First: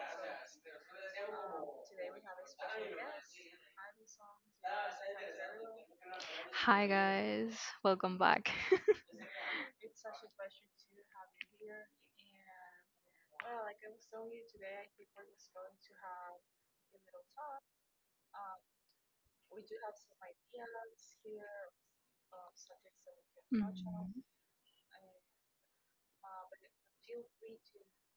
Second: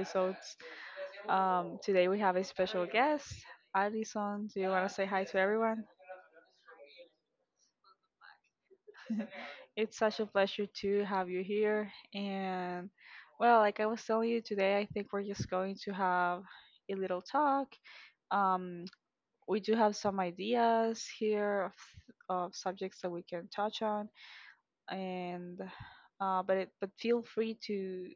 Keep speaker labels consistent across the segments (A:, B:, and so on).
A: episodes. Today we have a special guest, Alison. Do you want to say hi to everyone?
B: Hi guys, welcome back.
A: It's such a pleasure to have you here. And well, like I was telling you today, I think we're just going to have a little talk. Um, we do have some ideas here of subjects that we can touch on, and but feel free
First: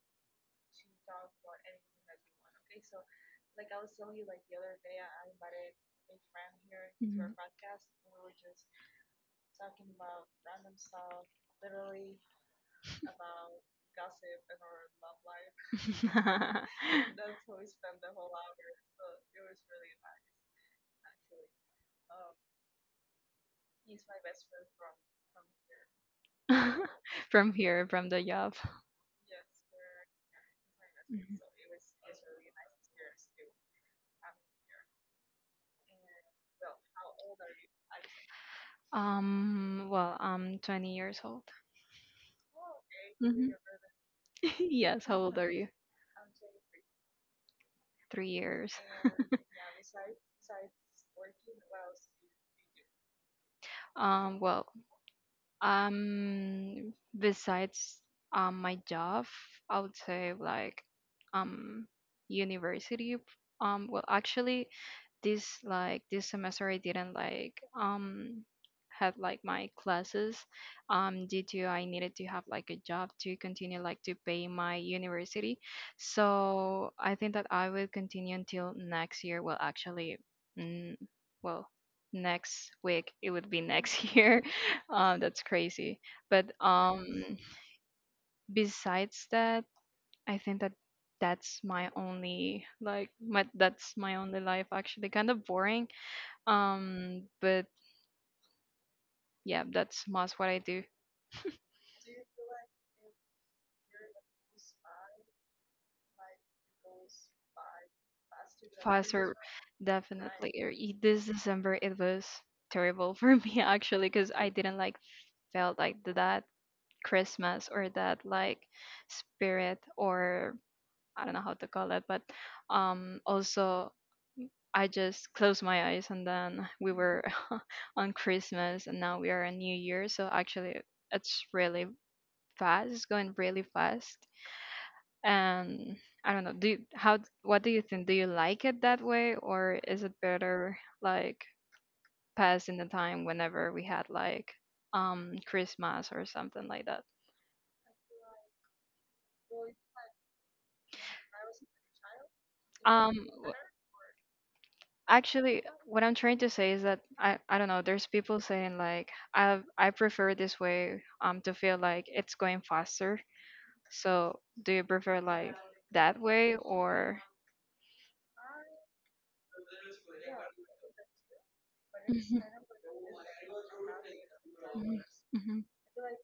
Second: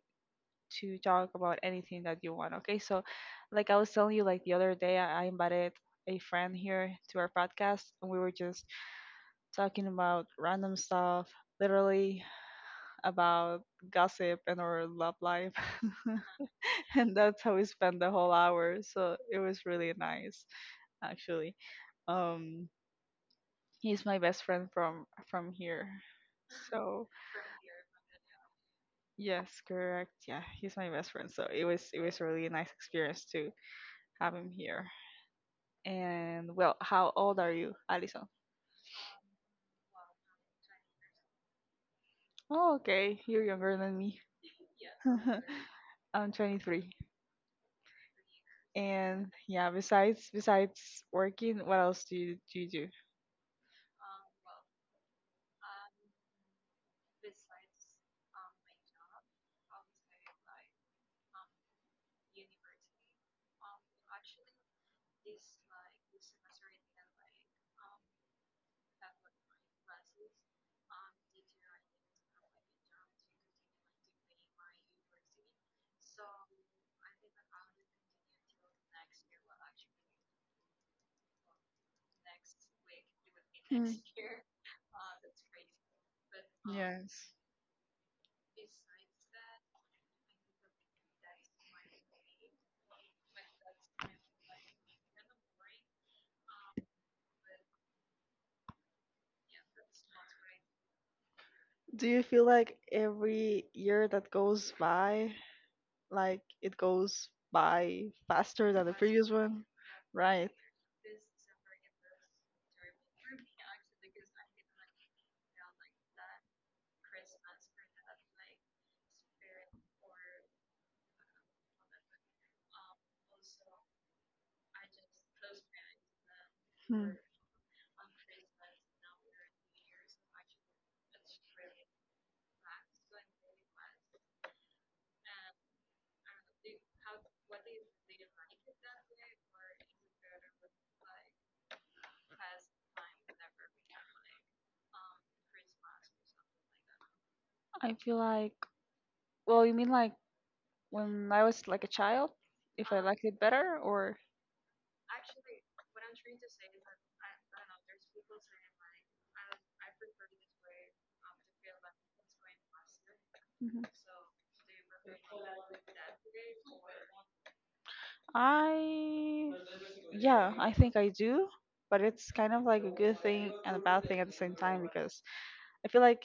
A: to talk about anything that you want. Okay, so like I was telling you, like the other day, I invited a friend here to our
B: Mhm.
A: podcast, and we were just talking about random stuff, literally about gossip and our love life,
B: Mhm.
A: and that's how we spent the whole hour. So it was really nice, actually. Um, he's my best friend from here, so.
B: From here, from the job.
A: Yes, correct. Yeah, he's my best friend,
B: Mhm.
A: so it was a really nice experience to have him here. And well, how old are you, Alison?
B: I'm 20 years old.
A: Oh, okay, you're
B: Mhm.
A: younger than me.
B: Yes, how old are you?
A: I'm 23.
B: 3 years.
A: And yeah, besides working, what else do you do?
B: um, well, Um, besides my job, I would say like um university. Well, actually, this semester I didn't like had like my classes due to I needed to have like a job to continue like to pay my university. So I think that I will continue until next year. Well, actually, mm, well, next week it would be
A: Hmm.
B: next year. That's crazy. But
A: Yes.
B: besides that, I think that that's my only life, actually kind of boring. But yeah, that's most what I do.
A: Do you feel like every year that goes by, like it goes by faster than the previous
B: Faster,
A: one? Right.
B: definitely. This December it was terrible for me, actually, because I didn't like felt like that Christmas or that like spirit or I don't know how to call it, but also I just closed my eyes and then we
A: Hmm.
B: were on Christmas and now we are on New Year. So actually, it's really fast. It's going really fast. And I don't know. Do you, how? What do you think? Do you like it that way, or is it better like passing the time whenever we had like Christmas or something like that?
A: I feel like, well, you mean like when I was like a child, if I
B: Um,
A: liked it better, or
B: Actually, what I'm trying to say is that I don't know, there's people saying like I prefer this way to feel like it's going faster.
A: Mhm.
B: So, do you prefer like that way or
A: I yeah, I think I do, but it's
B: Mhm,
A: kind of like a good thing and a bad thing at the same time because
B: mhm,
A: I feel like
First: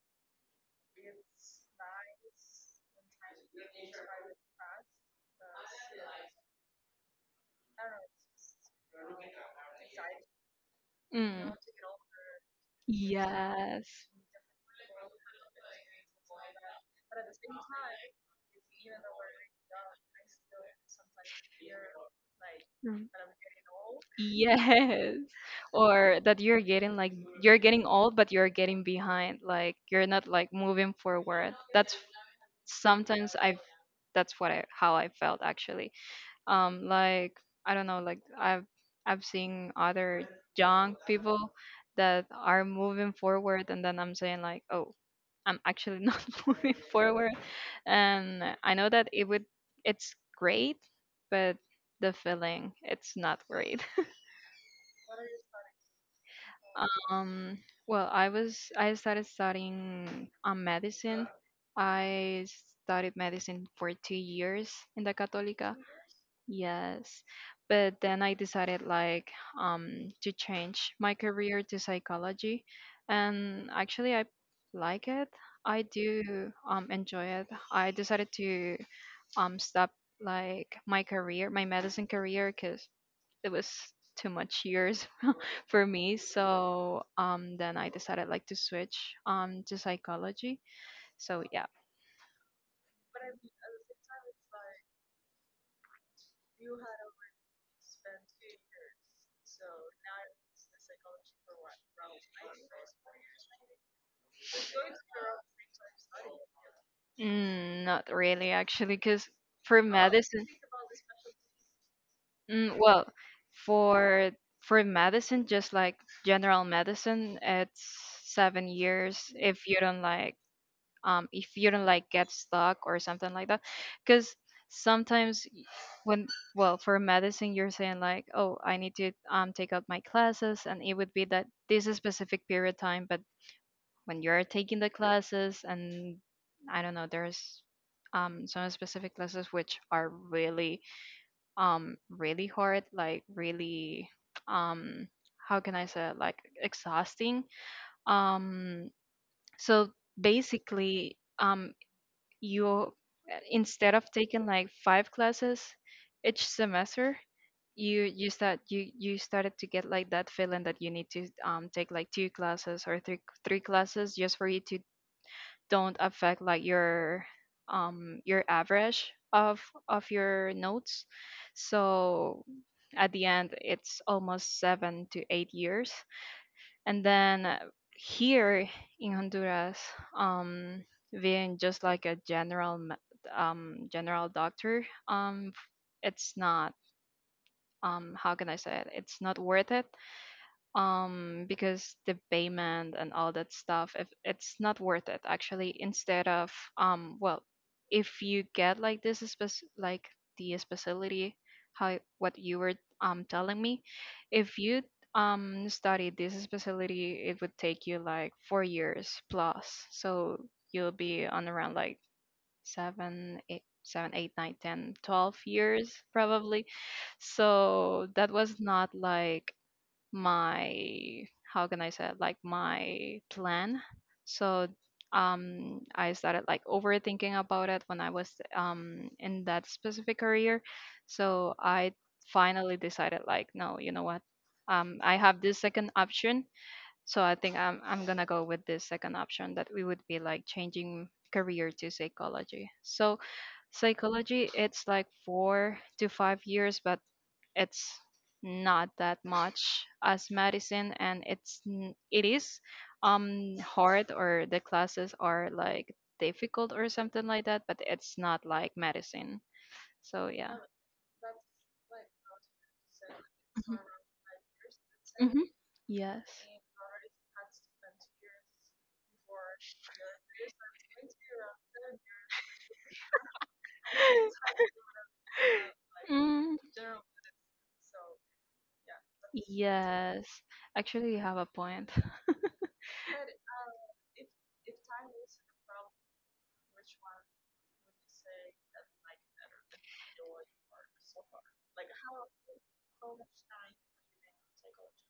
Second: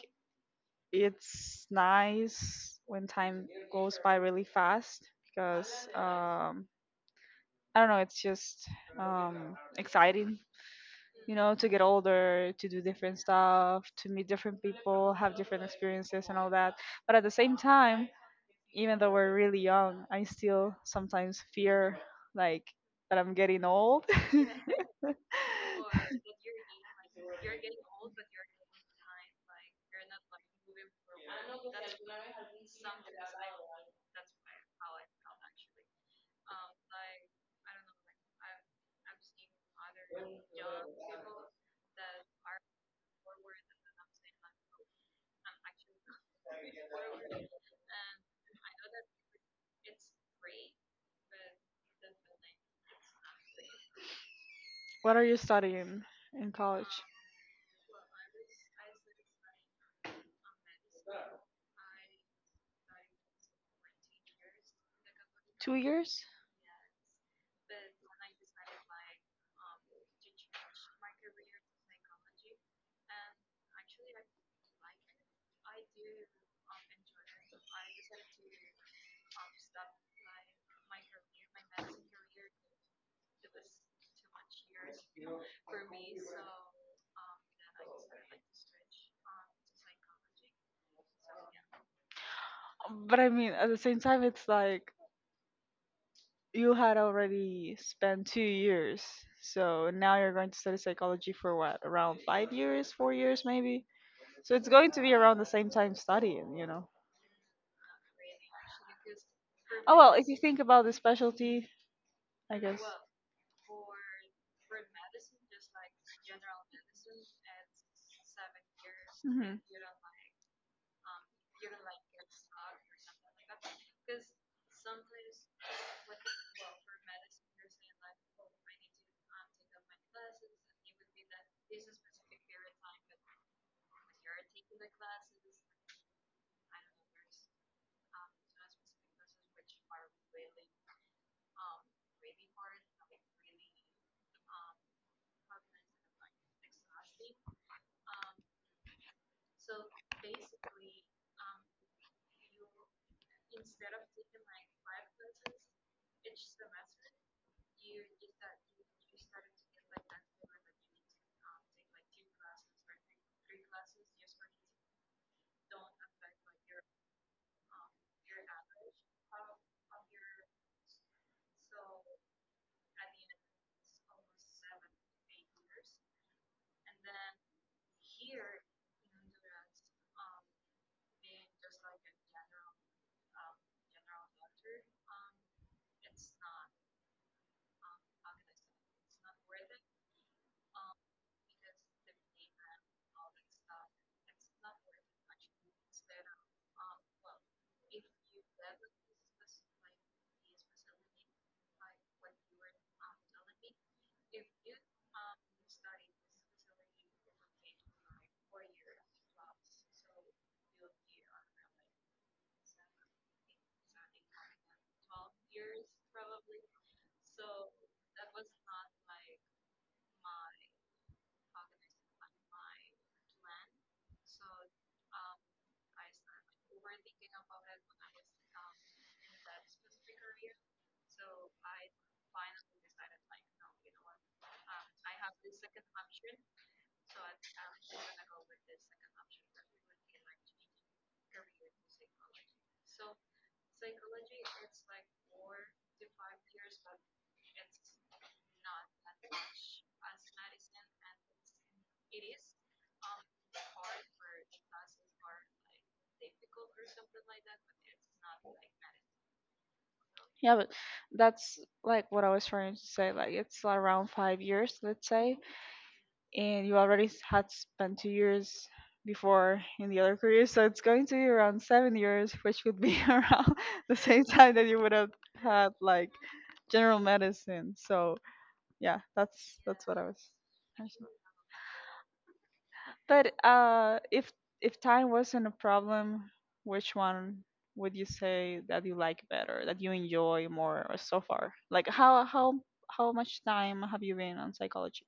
A: it's nice when time goes by really fast because I don't know, it's just exciting, you
B: mhm. Mm.
A: know, to get older, to do different stuff,
B: Yes.
A: to meet different people, have different experiences and all that. But at the same time, even though we're really young, I still sometimes fear like that I'm getting old.
B: Yes. Or that you're getting like you're getting old, but you're getting behind. Like you're not like moving forward. That's sometimes I've that's what I how I felt, actually. Like I don't know, like I've seen other young people that are moving forward, and then I'm saying like, oh, I'm actually not moving forward, and I know that it's great, but the feeling it's not great.
A: What are you studying in college?
B: Um, well, I started studying medicine. I studied medicine for 2 years in the Católica.
A: 2 years?
B: Yes, but then I decided like to change my career to psychology, and actually I like it. I do enjoy it. I decided to stop like my career, my medicine career, because it was too much years for me. So then I decided like to switch to psychology. So yeah,
A: But I mean, at the same time, it's like you had already spent 2 years. So now you're going to study psychology for what? Around 5 years, 4 years maybe? So it's going to be around the same time studying, you know?
B: not really, actually, because for
A: Oh well, if you
B: medicine,
A: think about the specialty, I guess.
B: well, for for medicine, just like general medicine, it's 7 years
A: Mhm.
B: if you don't like if you don't like get stuck or something like that, because sometimes when, well, for medicine you're saying like, oh, I need to take out my classes and it would be that this is specific period time, but when you're taking the classes and I don't know there's some specific classes which are really really hard, like really um how can I say it? Like exhausting. um so basically you, instead of taking like five classes each semester, you started to get like that feeling that you need to take like two classes or three classes just for you to don't affect like your average of your notes. So at the end it's almost 7 to 8 years, and then here in Honduras um being just like a general general doctor. It's not, how can I say it, it's not worth it, because the payment and all that stuff, if it's not worth it, actually. Instead of well, if you get like the specialty, how what you were telling me, if you study this specialty it would take you like 4 years plus, so you'll be on around like 7, 8, 7, 8, 9, 10, 12 years, probably. So that was not like my, how can I say it, like my plan. So I started like overthinking about it when I was in that specific career. So I finally decided like, no, you know what? I have this second option. So I think I'm gonna go with this second option, that we would be like changing career to psychology. So psychology it's like 4 to 5 years, but it's not that much as medicine, and it is hard, or the classes are like difficult or something like that, but it's not like medicine. So yeah.
A: Yeah, but that's like what I was trying to say. Like it's around 5 years, let's say,
B: Mm-hmm. Yes.
A: and you already had spent 2 years before in the other career, so it's going to be around 7 years, which would be around the same time that you would have had like
B: Mm,
A: general medicine. So yeah, that's what I
B: yes,
A: was.
B: actually you have a point.
A: But if time wasn't a problem, which one would you say that you like better, that you enjoy more or so far? Like how much time have you been on psychology?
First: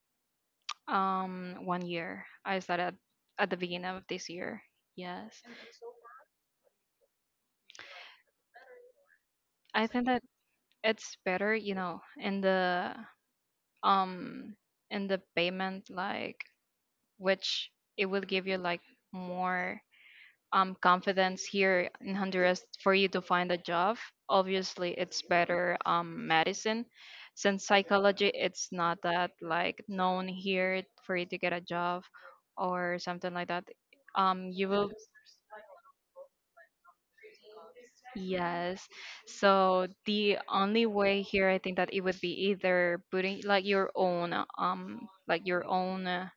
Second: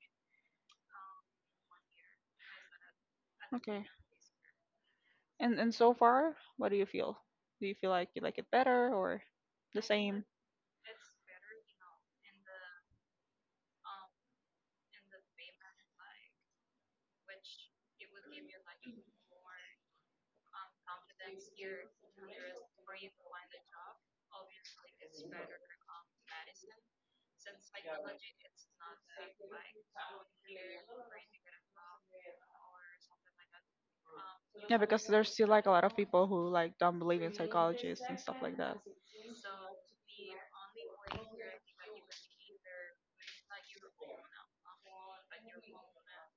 B: One year I started at the
A: Okay.
B: beginning of this year. Yes.
A: And so far, what do you feel? Do you feel like you like it better or the
B: I think that
A: same?
B: it's better, you know, in um the payment, like, which it will give you like more confidence here in Honduras for you to find a job. Obviously it's better, medicine, since psychology it's not that like known here for you to get a job or something like that. You
A: Yeah,
B: will.
A: because there's still like a lot of people who like don't believe in psychologists and stuff like that.
B: Yes. So the only way here, I think that it would be either putting like your own,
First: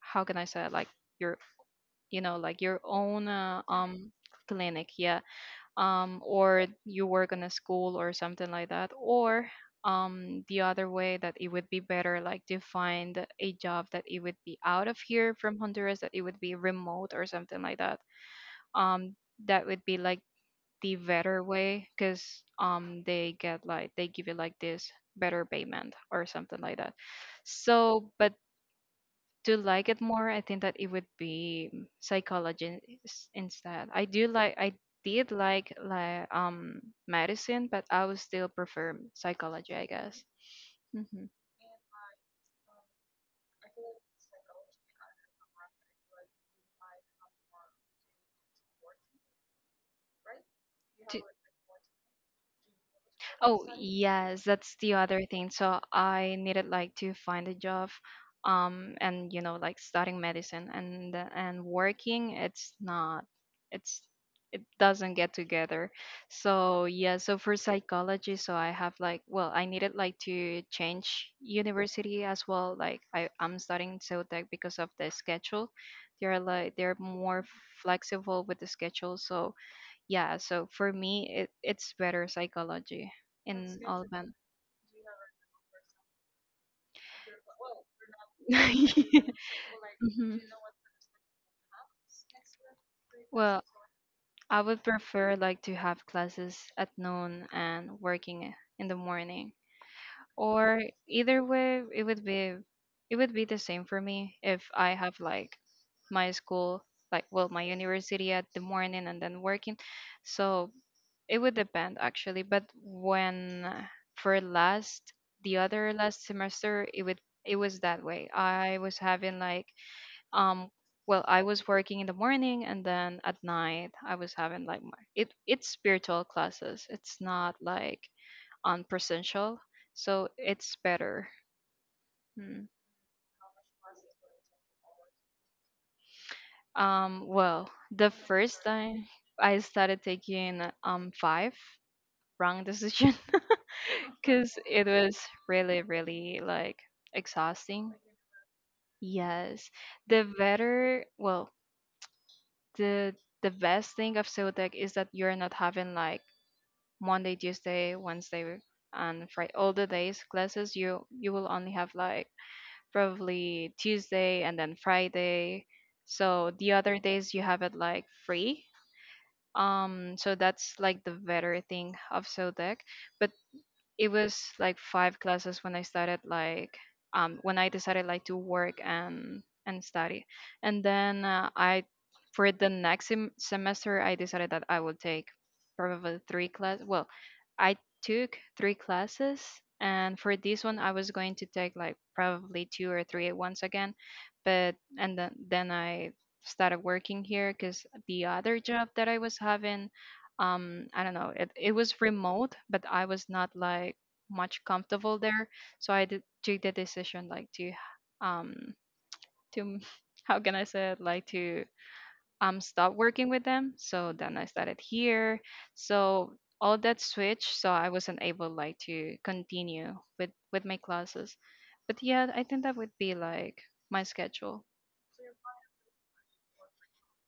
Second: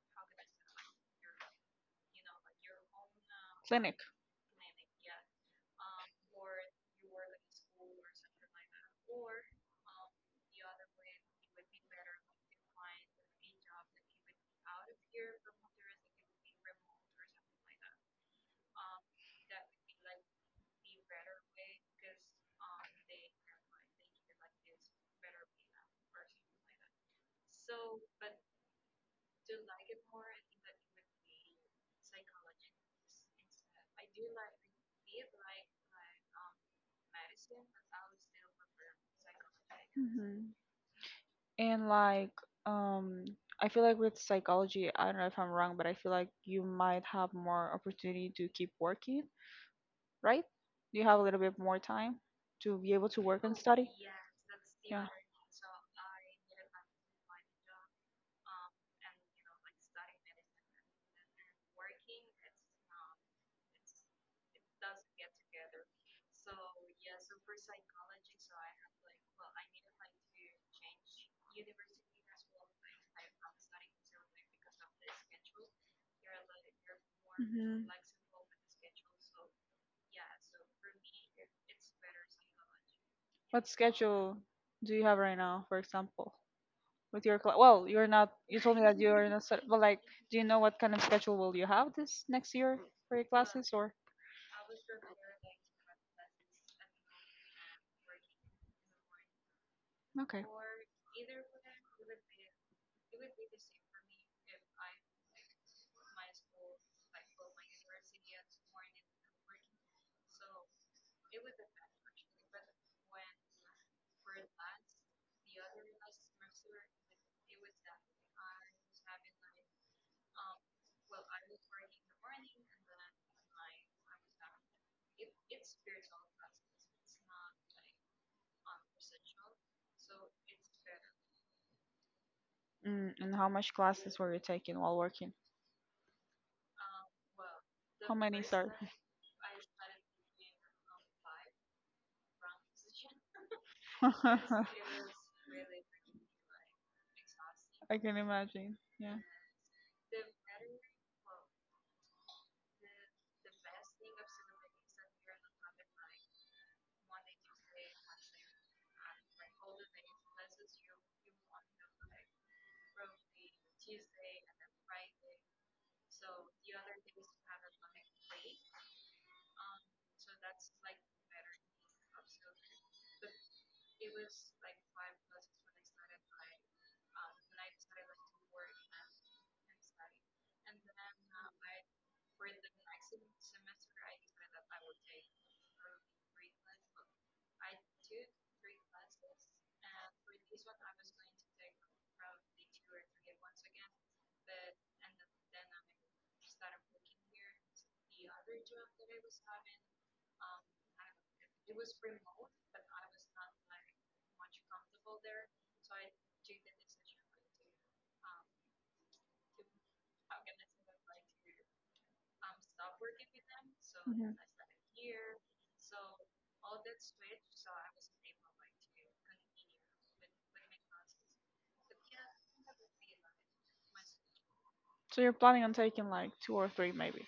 B: how can I say it? Like your, you know, like your own,
A: Clinic.
B: clinic, yeah. Or you work in a school or something like that, or the other way that it would be better, like to find a job that it would be out of here from Honduras, that it would be remote or something like that. Um, that would be like the better way because they get like they give you like this better payment or something like that. So, but to like it more, I think that it would be psychology, instead. I do like, I did like medicine, but I would still prefer psychology, I guess.
A: Hmm.
B: Hmm.
A: And like um I feel like with psychology, I don't know if I'm wrong, but I feel like you might have more opportunity to keep working, right? You have a little bit more time to be able to work and
B: Oh,
A: study.
B: yes, that's the
A: Yeah.
B: other thing. So I needed like to find a job, and you know, like studying medicine and working, it's not, it's doesn't get together. So yeah, so for psychology, so I have like, well, I needed like to change university as well. Like I'm studying Ceutec because of the schedule. They're like they're more
A: Hmm.
B: flexible with the schedule, so yeah, so for me, it, it's better psychology
A: What
B: in all of them.
A: schedule do you have right now, for example, with your class? Well, you're not, you told me that you're not but like do
B: Mhm.
A: you know what kind of schedule will you have this next year for your
B: Well,
A: classes or
B: I would prefer like to have classes at noon and working in the morning,
A: okay.
B: or either way it would be the same for me if I have like my school, like, well, my university at the morning and then working. So it would depend, actually, but when for last, the other last semester, it was that way. I was having like um well, I was working in the morning and then at night I was having like my, it it's spiritual classes. It's not like on presential, so it's better. Mm.
A: Mm, and how much classes were you taking while working?
B: Well, the
A: How many,
B: first
A: sir?
B: time I started taking five. Wrong decision, because it was really, really like exhausting.
A: I can imagine. Yeah.
B: Yes, the better, well, the the best thing of Zodiac is that you're not having like Monday, Tuesday, Wednesday, and Friday all the days classes. You will only have like probably Tuesday and then Friday. So the other days you have it like free. So that's like the better thing of Zodiac. But it was like five classes when I started like when I decided like to work and study. And then I, for the next semester, I decided that I would take probably three class, well, I took three classes, and for this one I was going to take like probably two or three at once again, but and then I started working here cuz the other job that I was having, I don't know, it was remote but I was not like much comfortable there. So I did took the decision like um to how can I say it, like to stop working with them. So
A: Hmm.
B: then I started here. So all that switch, so I wasn't able like to continue with my classes, but yeah, I think that would be like my schedule.
A: So you're planning on taking like two or three, maybe.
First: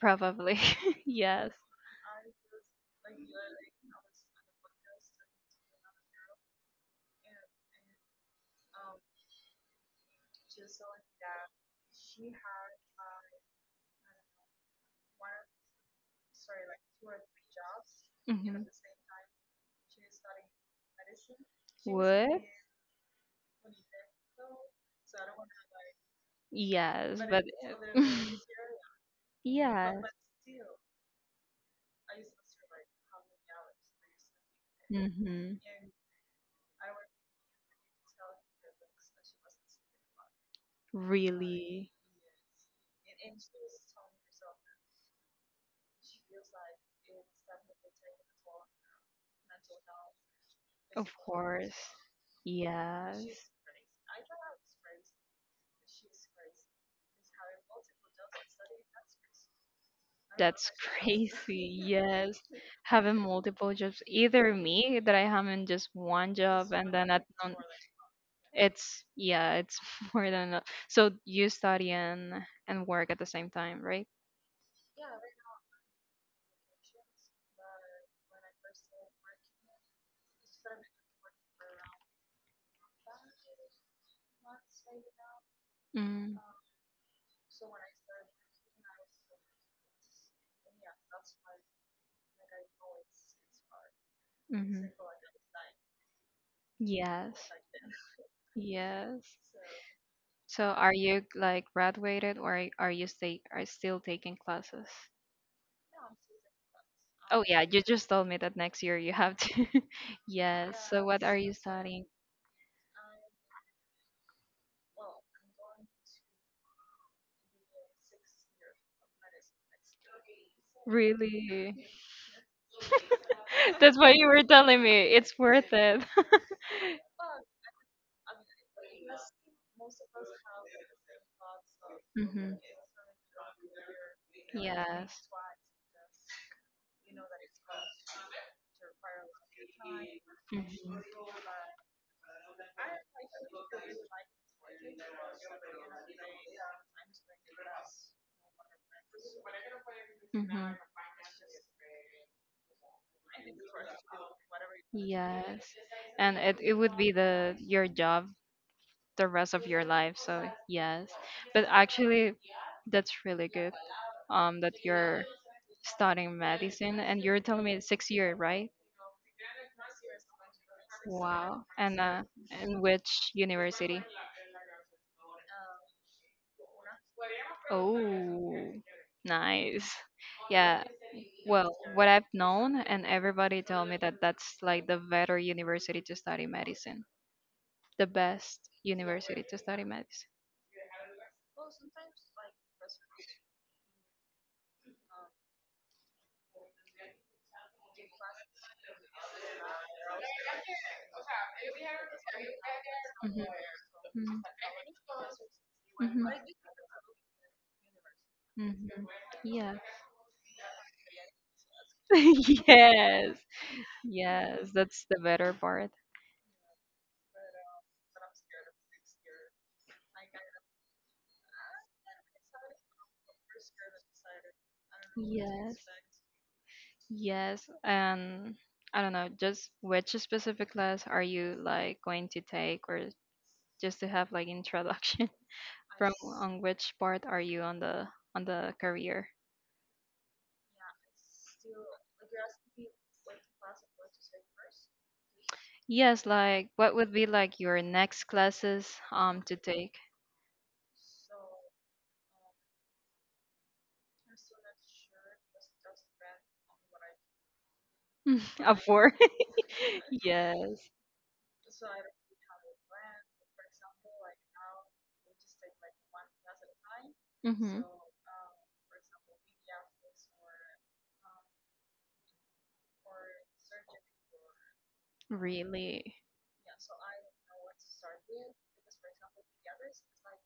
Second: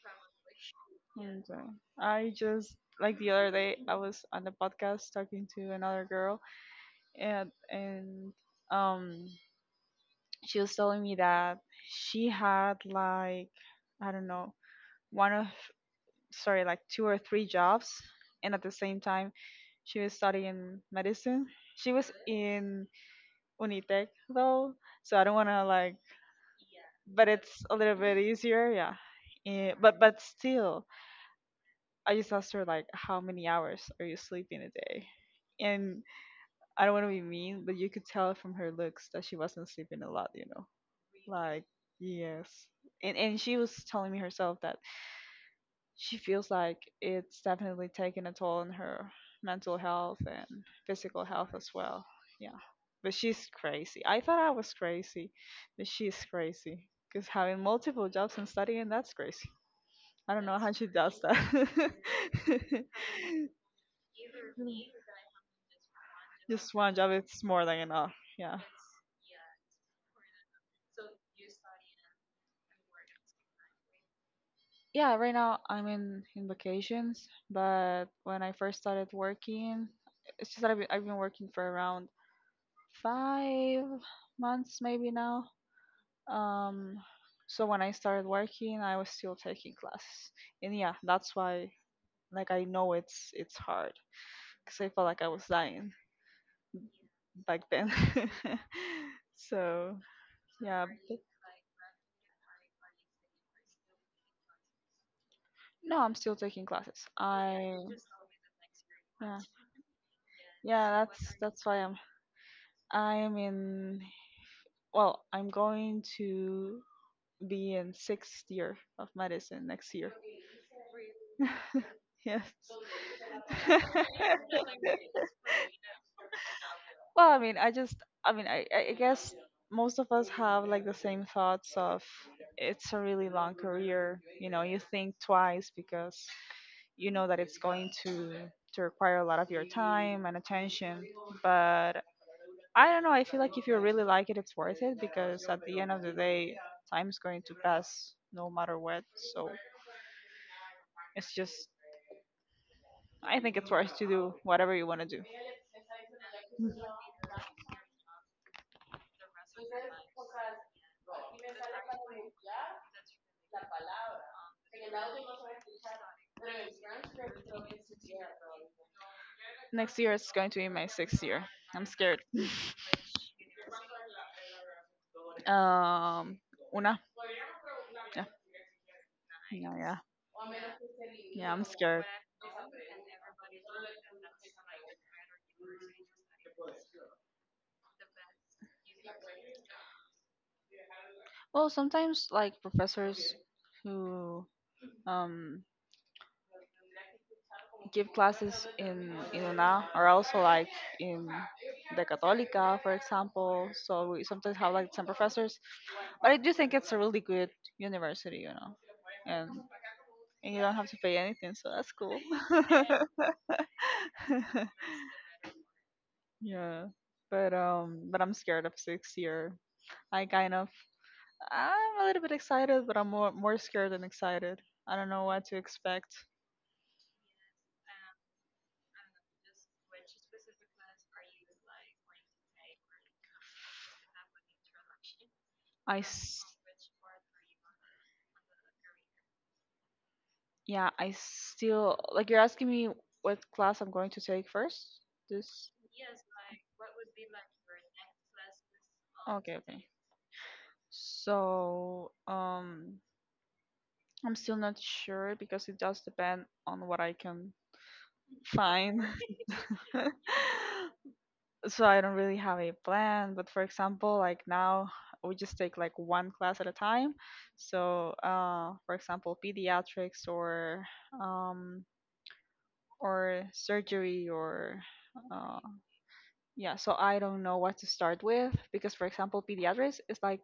B: Probably.
A: And
B: Yes.
A: I just like the other day, I was on the podcast talking to another girl, and um, she was telling me that she had like I don't know one of sorry like two or three jobs, and at
B: Hmm.
A: the same time she was studying medicine, she was
B: What?
A: in unitec though, so I don't want to like
B: Yes,
A: but
B: it-
A: it's a little bit easier, yeah. Eh, but
B: yes.
A: but still I just asked her like how many hours are you sleeping a day,
B: Mm-hmm.
A: and I don't want to be mean, but you could tell from her looks that she wasn't sleeping a lot, you know, like
B: Really,
A: yes. And she was telling me herself that she feels like it's definitely taken a toll on her mental health and
B: of
A: physical health as
B: course.
A: well. Yeah. But
B: Yes.
A: she's crazy. I thought I was crazy, but she's crazy because having multiple jobs and studying, that's crazy. I don't know how
B: That's
A: she does
B: crazy.
A: that.
B: Yes. Having multiple jobs, either me that I have in just one job,
A: Just
B: and
A: one
B: then
A: job,
B: at
A: it's
B: non,
A: more than enough. Yeah.
B: it's, yeah, it's more than enough. So you study and work at the same time, right?
A: Yeah, right now I'm in vacations, but when I first started working, it's just that I've been working for around 5 months maybe now.
B: Mm-hmm.
A: Um, so when I started working, I was still taking classes, and yeah, that's why like I know it's hard because
B: Mm-hmm.
A: I felt like I was dying
B: Yes.
A: back then.
B: Yes.
A: So
B: So
A: yeah,
B: are you like graduated, or are you stay are still taking classes?
A: no, I'm still taking classes.
B: Oh yeah,
A: I
B: you just told me that next year you have
A: yeah,
B: to. Yes.
A: yeah
B: So what
A: that's
B: are you
A: that's why I'm
B: studying?
A: I'm in, well, I'm going to be in sixth year of medicine next year.
B: Really?
A: Yes.
B: That's what you were telling me. It's worth it.
A: Well, I mean, I just, I mean, I guess most of us have like the same thoughts of
B: Hmm.
A: it's a really long career. You know, you think
B: Yes.
A: twice because you know that it's going to require a lot of your time and attention.
B: Hmm.
A: But I don't know. I feel like if you really like it, it's worth it because at the end of the day, time's going to pass no matter what. So
B: Hmm.
A: it's just I think it's worth to do whatever you want to do.
B: Yes. And it,
A: Mm.
B: it would be the your job the rest of your life. So yes. But actually that's really good. That you're studying medicine and you're telling me it's 6 year, right?
A: Next year is going to be my sixth year.
B: Wow.
A: I'm
B: And
A: scared.
B: in which university?
A: Um, una. Yeah,
B: Oh, nice.
A: yeah,
B: Yeah.
A: yeah. I'm
B: Well,
A: scared.
B: what I've known, and everybody tell me that that's like the better university to study medicine. The best university to study medicine.
A: Well, sometimes like professors who um give classes in UNA or also like in the Católica, for
B: Mhm.
A: example. So we
B: Mhm.
A: sometimes have like some professors,
B: Mhm.
A: but I do think it's a really good university, you know,
B: Mhm.
A: and
B: Yeah.
A: you don't have to pay anything, so that's cool.
B: Yes. Yes, that's the better part.
A: Yeah, but I'm scared of sixth year. I kind of I'm a little bit excited, but I'm more scared than excited. I don't know what to
B: Yes.
A: expect.
B: Yes, and I don't know, just which specific class are you like going to take, or just to have like introduction,
A: I
B: from
A: s-
B: on which part are you on the career?
A: Yeah, I still like you're asking me what class I'm going to take first? This
B: Yes, like what would be like your next classes to
A: okay, okay.
B: take?
A: So, I'm still not sure because it does depend on what I can
B: A
A: find.
B: four, yes.
A: So I don't really have a plan, but for example, like now we just take like one class at a time.
B: Hmm.
A: So, for example, pediatrics or um or surgery or uh.
B: Really.
A: Yeah, so I don't know what to start with because, for example, pediatrics is like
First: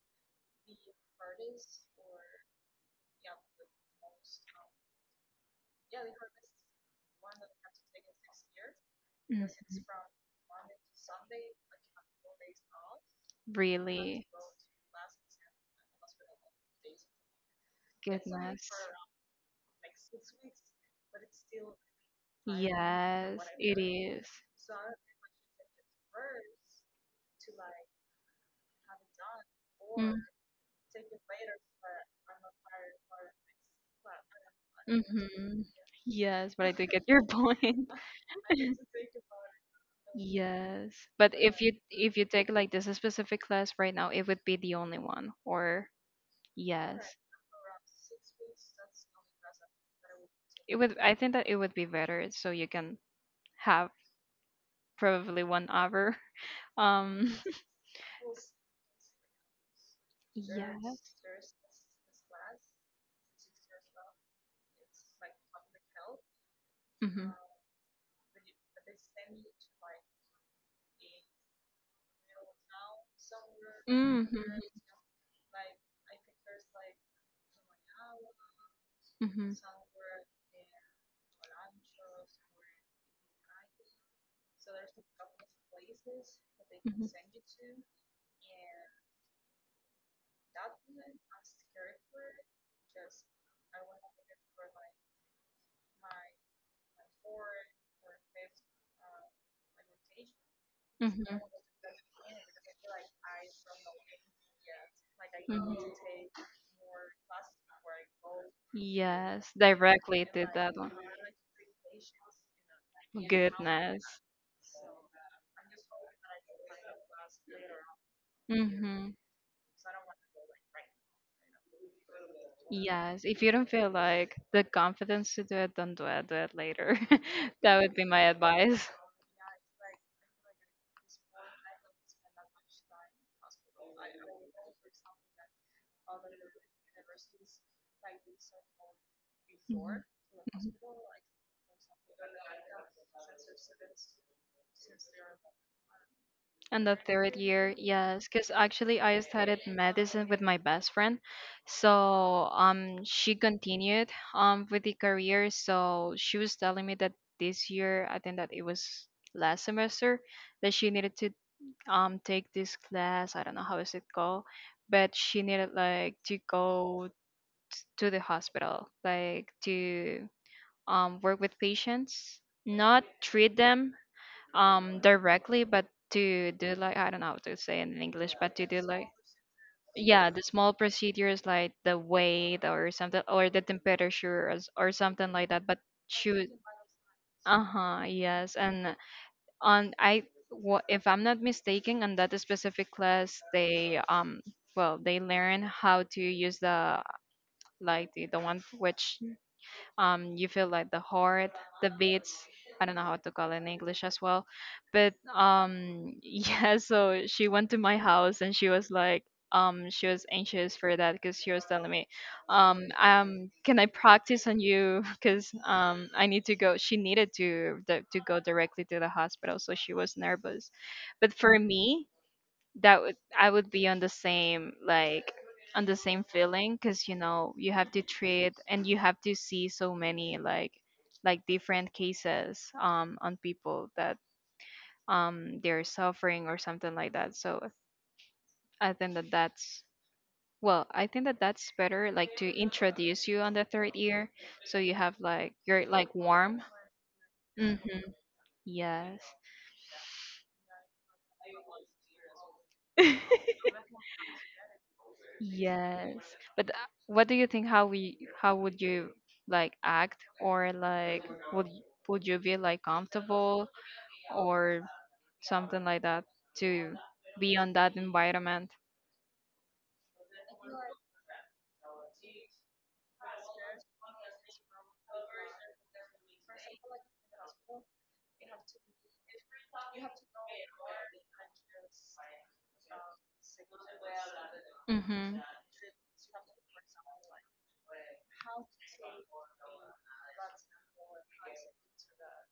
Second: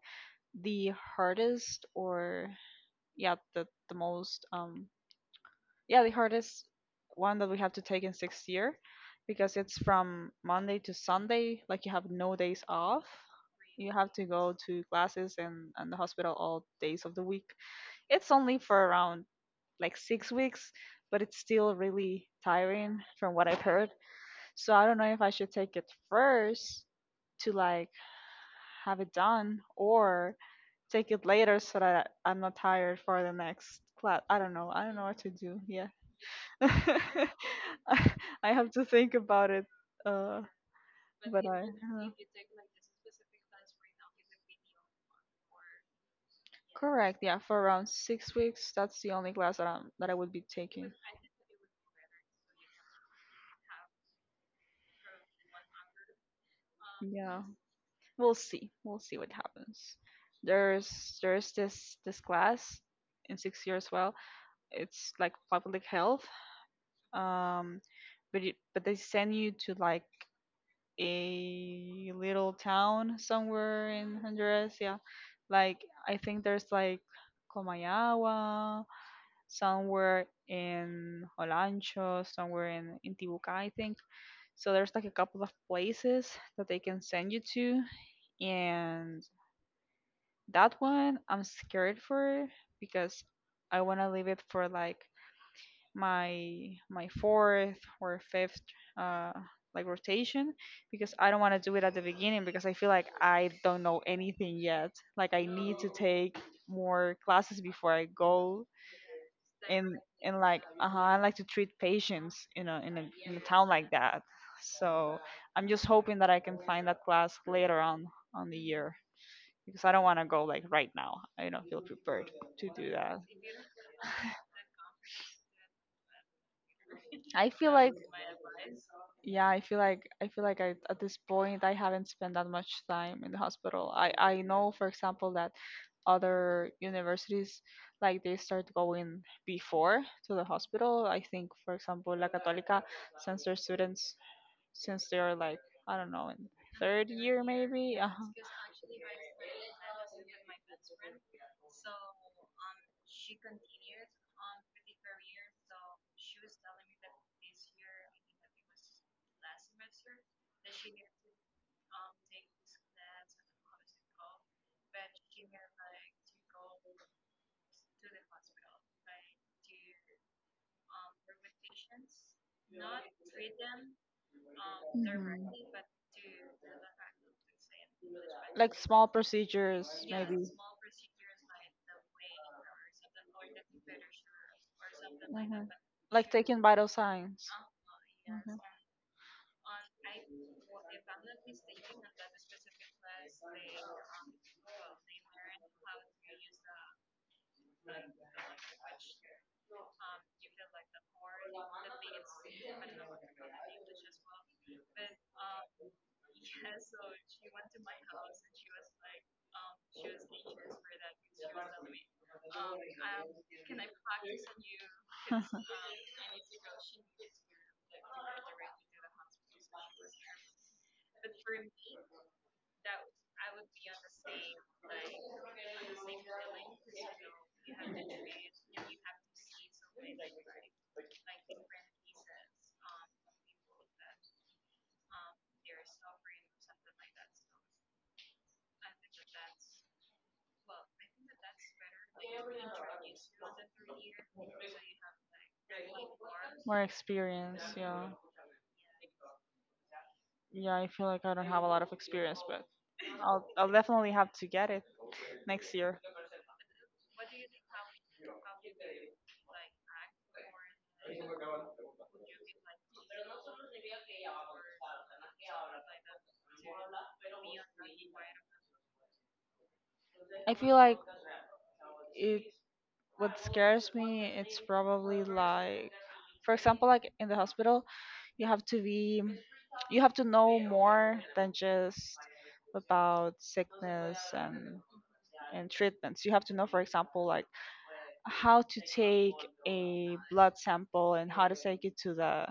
A: the hardest or yeah, the the hardest one that we have to take in sixth year
B: Mhm.
A: because it's from Monday to Sunday, like you have no days off. You have to
B: Really.
A: go to classes and the hospital all days of the week. It's only
B: Goodness.
A: for around like 6 weeks, but it's still really tiring from
B: Yes,
A: what I've
B: it
A: heard.
B: is.
A: So I don't know if I should take it first to like have it done or take it later so that I'm not tired for the next class. I don't know. I don't know what to
B: Mm-hmm.
A: do. Yeah.
B: Yes, but I do get your point.
A: I I have to think about it. Uh,
B: Yes, but
A: but
B: if
A: I.
B: you take like this specific class right now, it would be the only one. Or yes,
A: Correct. Yeah, for around 6 weeks, that's the only class that I would be
B: it
A: taking.
B: would. I think that it would be better so you can have probably 1 hour. Um,
A: Yeah, we'll see. We'll see what happens.
B: yeah.
A: There's this class in 6 years. Well, it's like public health,
B: Mm-hmm.
A: um but they send you to like a little town somewhere in
B: Mm-hmm.
A: Honduras, yeah, like I think there's like Comayagua,
B: Mm-hmm.
A: somewhere in Olancho, somewhere in Tibuca I think. So there's like a couple of places that they can send
B: Mm-hmm.
A: you to, and that one I'm scared for because I want to leave it for like my fourth or fifth uh like rotation because I
B: Mm-hmm.
A: don't want to do it at the beginning because I feel like I don't know anything yet. Like I need to take
B: Mm-hmm.
A: more classes before I go
B: Yes,
A: and
B: directly
A: and
B: did
A: like
B: that one.
A: uh-huh, I like to treat patients in a in a town like
B: Goodness.
A: that. So I'm just hoping that I can find that class later on
B: A
A: the
B: year.
A: year
B: Mm-hmm.
A: because I don't want to go like right now. I don't feel prepared to do that.
B: Yes. If you don't feel like the confidence to do it, don't do it. Do it later.
A: I feel
B: That would
A: like
B: be my advice.
A: yeah, I feel like at this point I haven't spent that much time in the hospital. I know for example that other universities like they start going before
B: Mhm.
A: to the hospital. I think, for example, La Católica sends their students since they are like, I don't know, in
B: And the
A: third
B: third
A: year
B: year,
A: maybe.
B: yes,
A: Uh-huh.
B: because actually I studied medicine with my best friend, so she continued with the career. So she was telling me that this year, I think that it was last semester, that she needed to take this class. I don't know how is it called, but she needed like to go to the hospital, like to work with patients, not treat them,
A: Mhm.
B: directly, but to do like, I don't know how to say it in English, but to
A: Like
B: do
A: small
B: like,
A: procedures
B: yeah, the
A: maybe.
B: small procedures like the weight or something, or the temperature, or, or something like that.
A: Mhm.
B: But she
A: Like
B: was
A: taking vital signs.
B: uh-huh, yes.
A: Mhm.
B: And on if I'm not mistaken, on that specific class they well, they learn how to use the, like the one, which you feel like the heart, the beats, I don't know how to call it in English as well. But yeah, so she went to my house and she was like, she was anxious for that because she was telling me, can I practice on you? Because I need to go, she needed to go directly to the hospital, so she was nervous. But for me, that would I would be on the same feeling, because you know you have to treat and you have to see so many, like different cases on people that they're suffering or something like that. So I think that that's, better like to introduce you on the third year, so you have like you're like warm.
A: More experience,
B: Mm-hmm.
A: yeah.
B: Yes.
A: Yeah, I feel like I don't have a lot of experience, but I'll I'll definitely have to get it next year.
B: Yes. But what do you think, how we how would you like act, or like would you be like comfortable, or something like that, to be on that environment?
A: I feel like it what scares me it's probably like, for example, like in the hospital you have to be, you have to know more than just about sickness
B: Mhm.
A: and treatments. You have to know, for example, like how to take a blood sample and how to take it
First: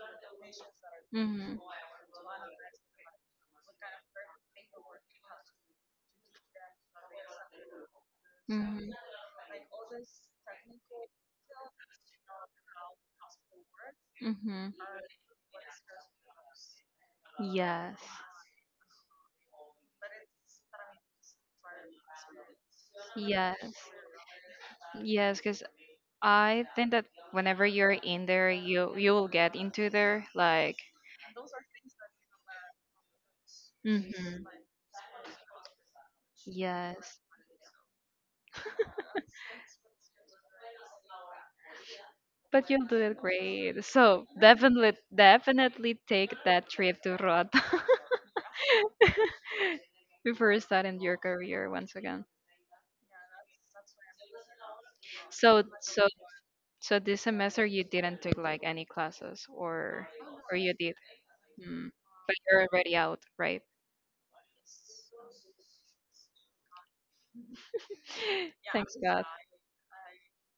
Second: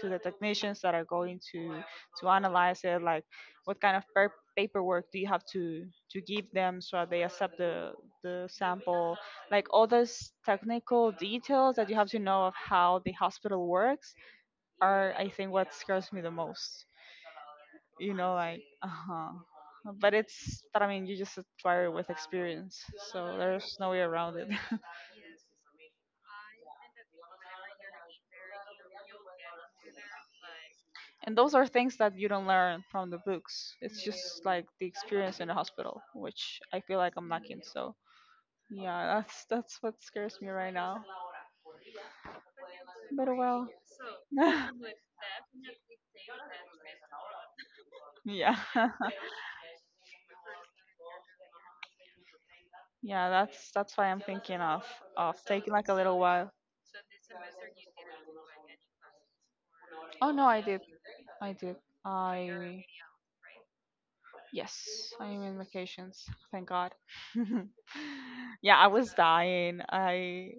A: to the technicians that are going
B: Mhm.
A: to analyze it, like what kind of paperwork do you have to give them so they accept the
B: Mhm.
A: sample, like all those technical details that you have to know of how the hospital works
B: Mhm.
A: are, I think, what scares me the most,
B: Yes.
A: you know, like, uh huh. But it's, but I mean, you just acquire with experience, so
B: Yes.
A: there's no way around it.
B: Yes, because I think that whenever you're in there, you will get into there. Like,
A: And those are things that you don't learn from the books. It's just
B: hmm,
A: like the experience in the hospital, which I feel like
B: yes,
A: I'm lacking. So yeah, that's what scares me right now.
B: but you'll do it
A: But well,
B: great. So definitely, definitely take that trip to Rota
A: yeah,
B: before starting your career once again.
A: yeah, that's why I'm thinking of
B: So,
A: taking like a
B: so
A: little while.
B: So this semester you didn't take like any classes, or
A: Oh no, I
B: you
A: did,
B: did?
A: I did,
B: Mm. But you're
A: I
B: already out, right?
A: Yes, I am in vacations. Thank God. Yeah, I
B: Thanks
A: was
B: God.
A: dying.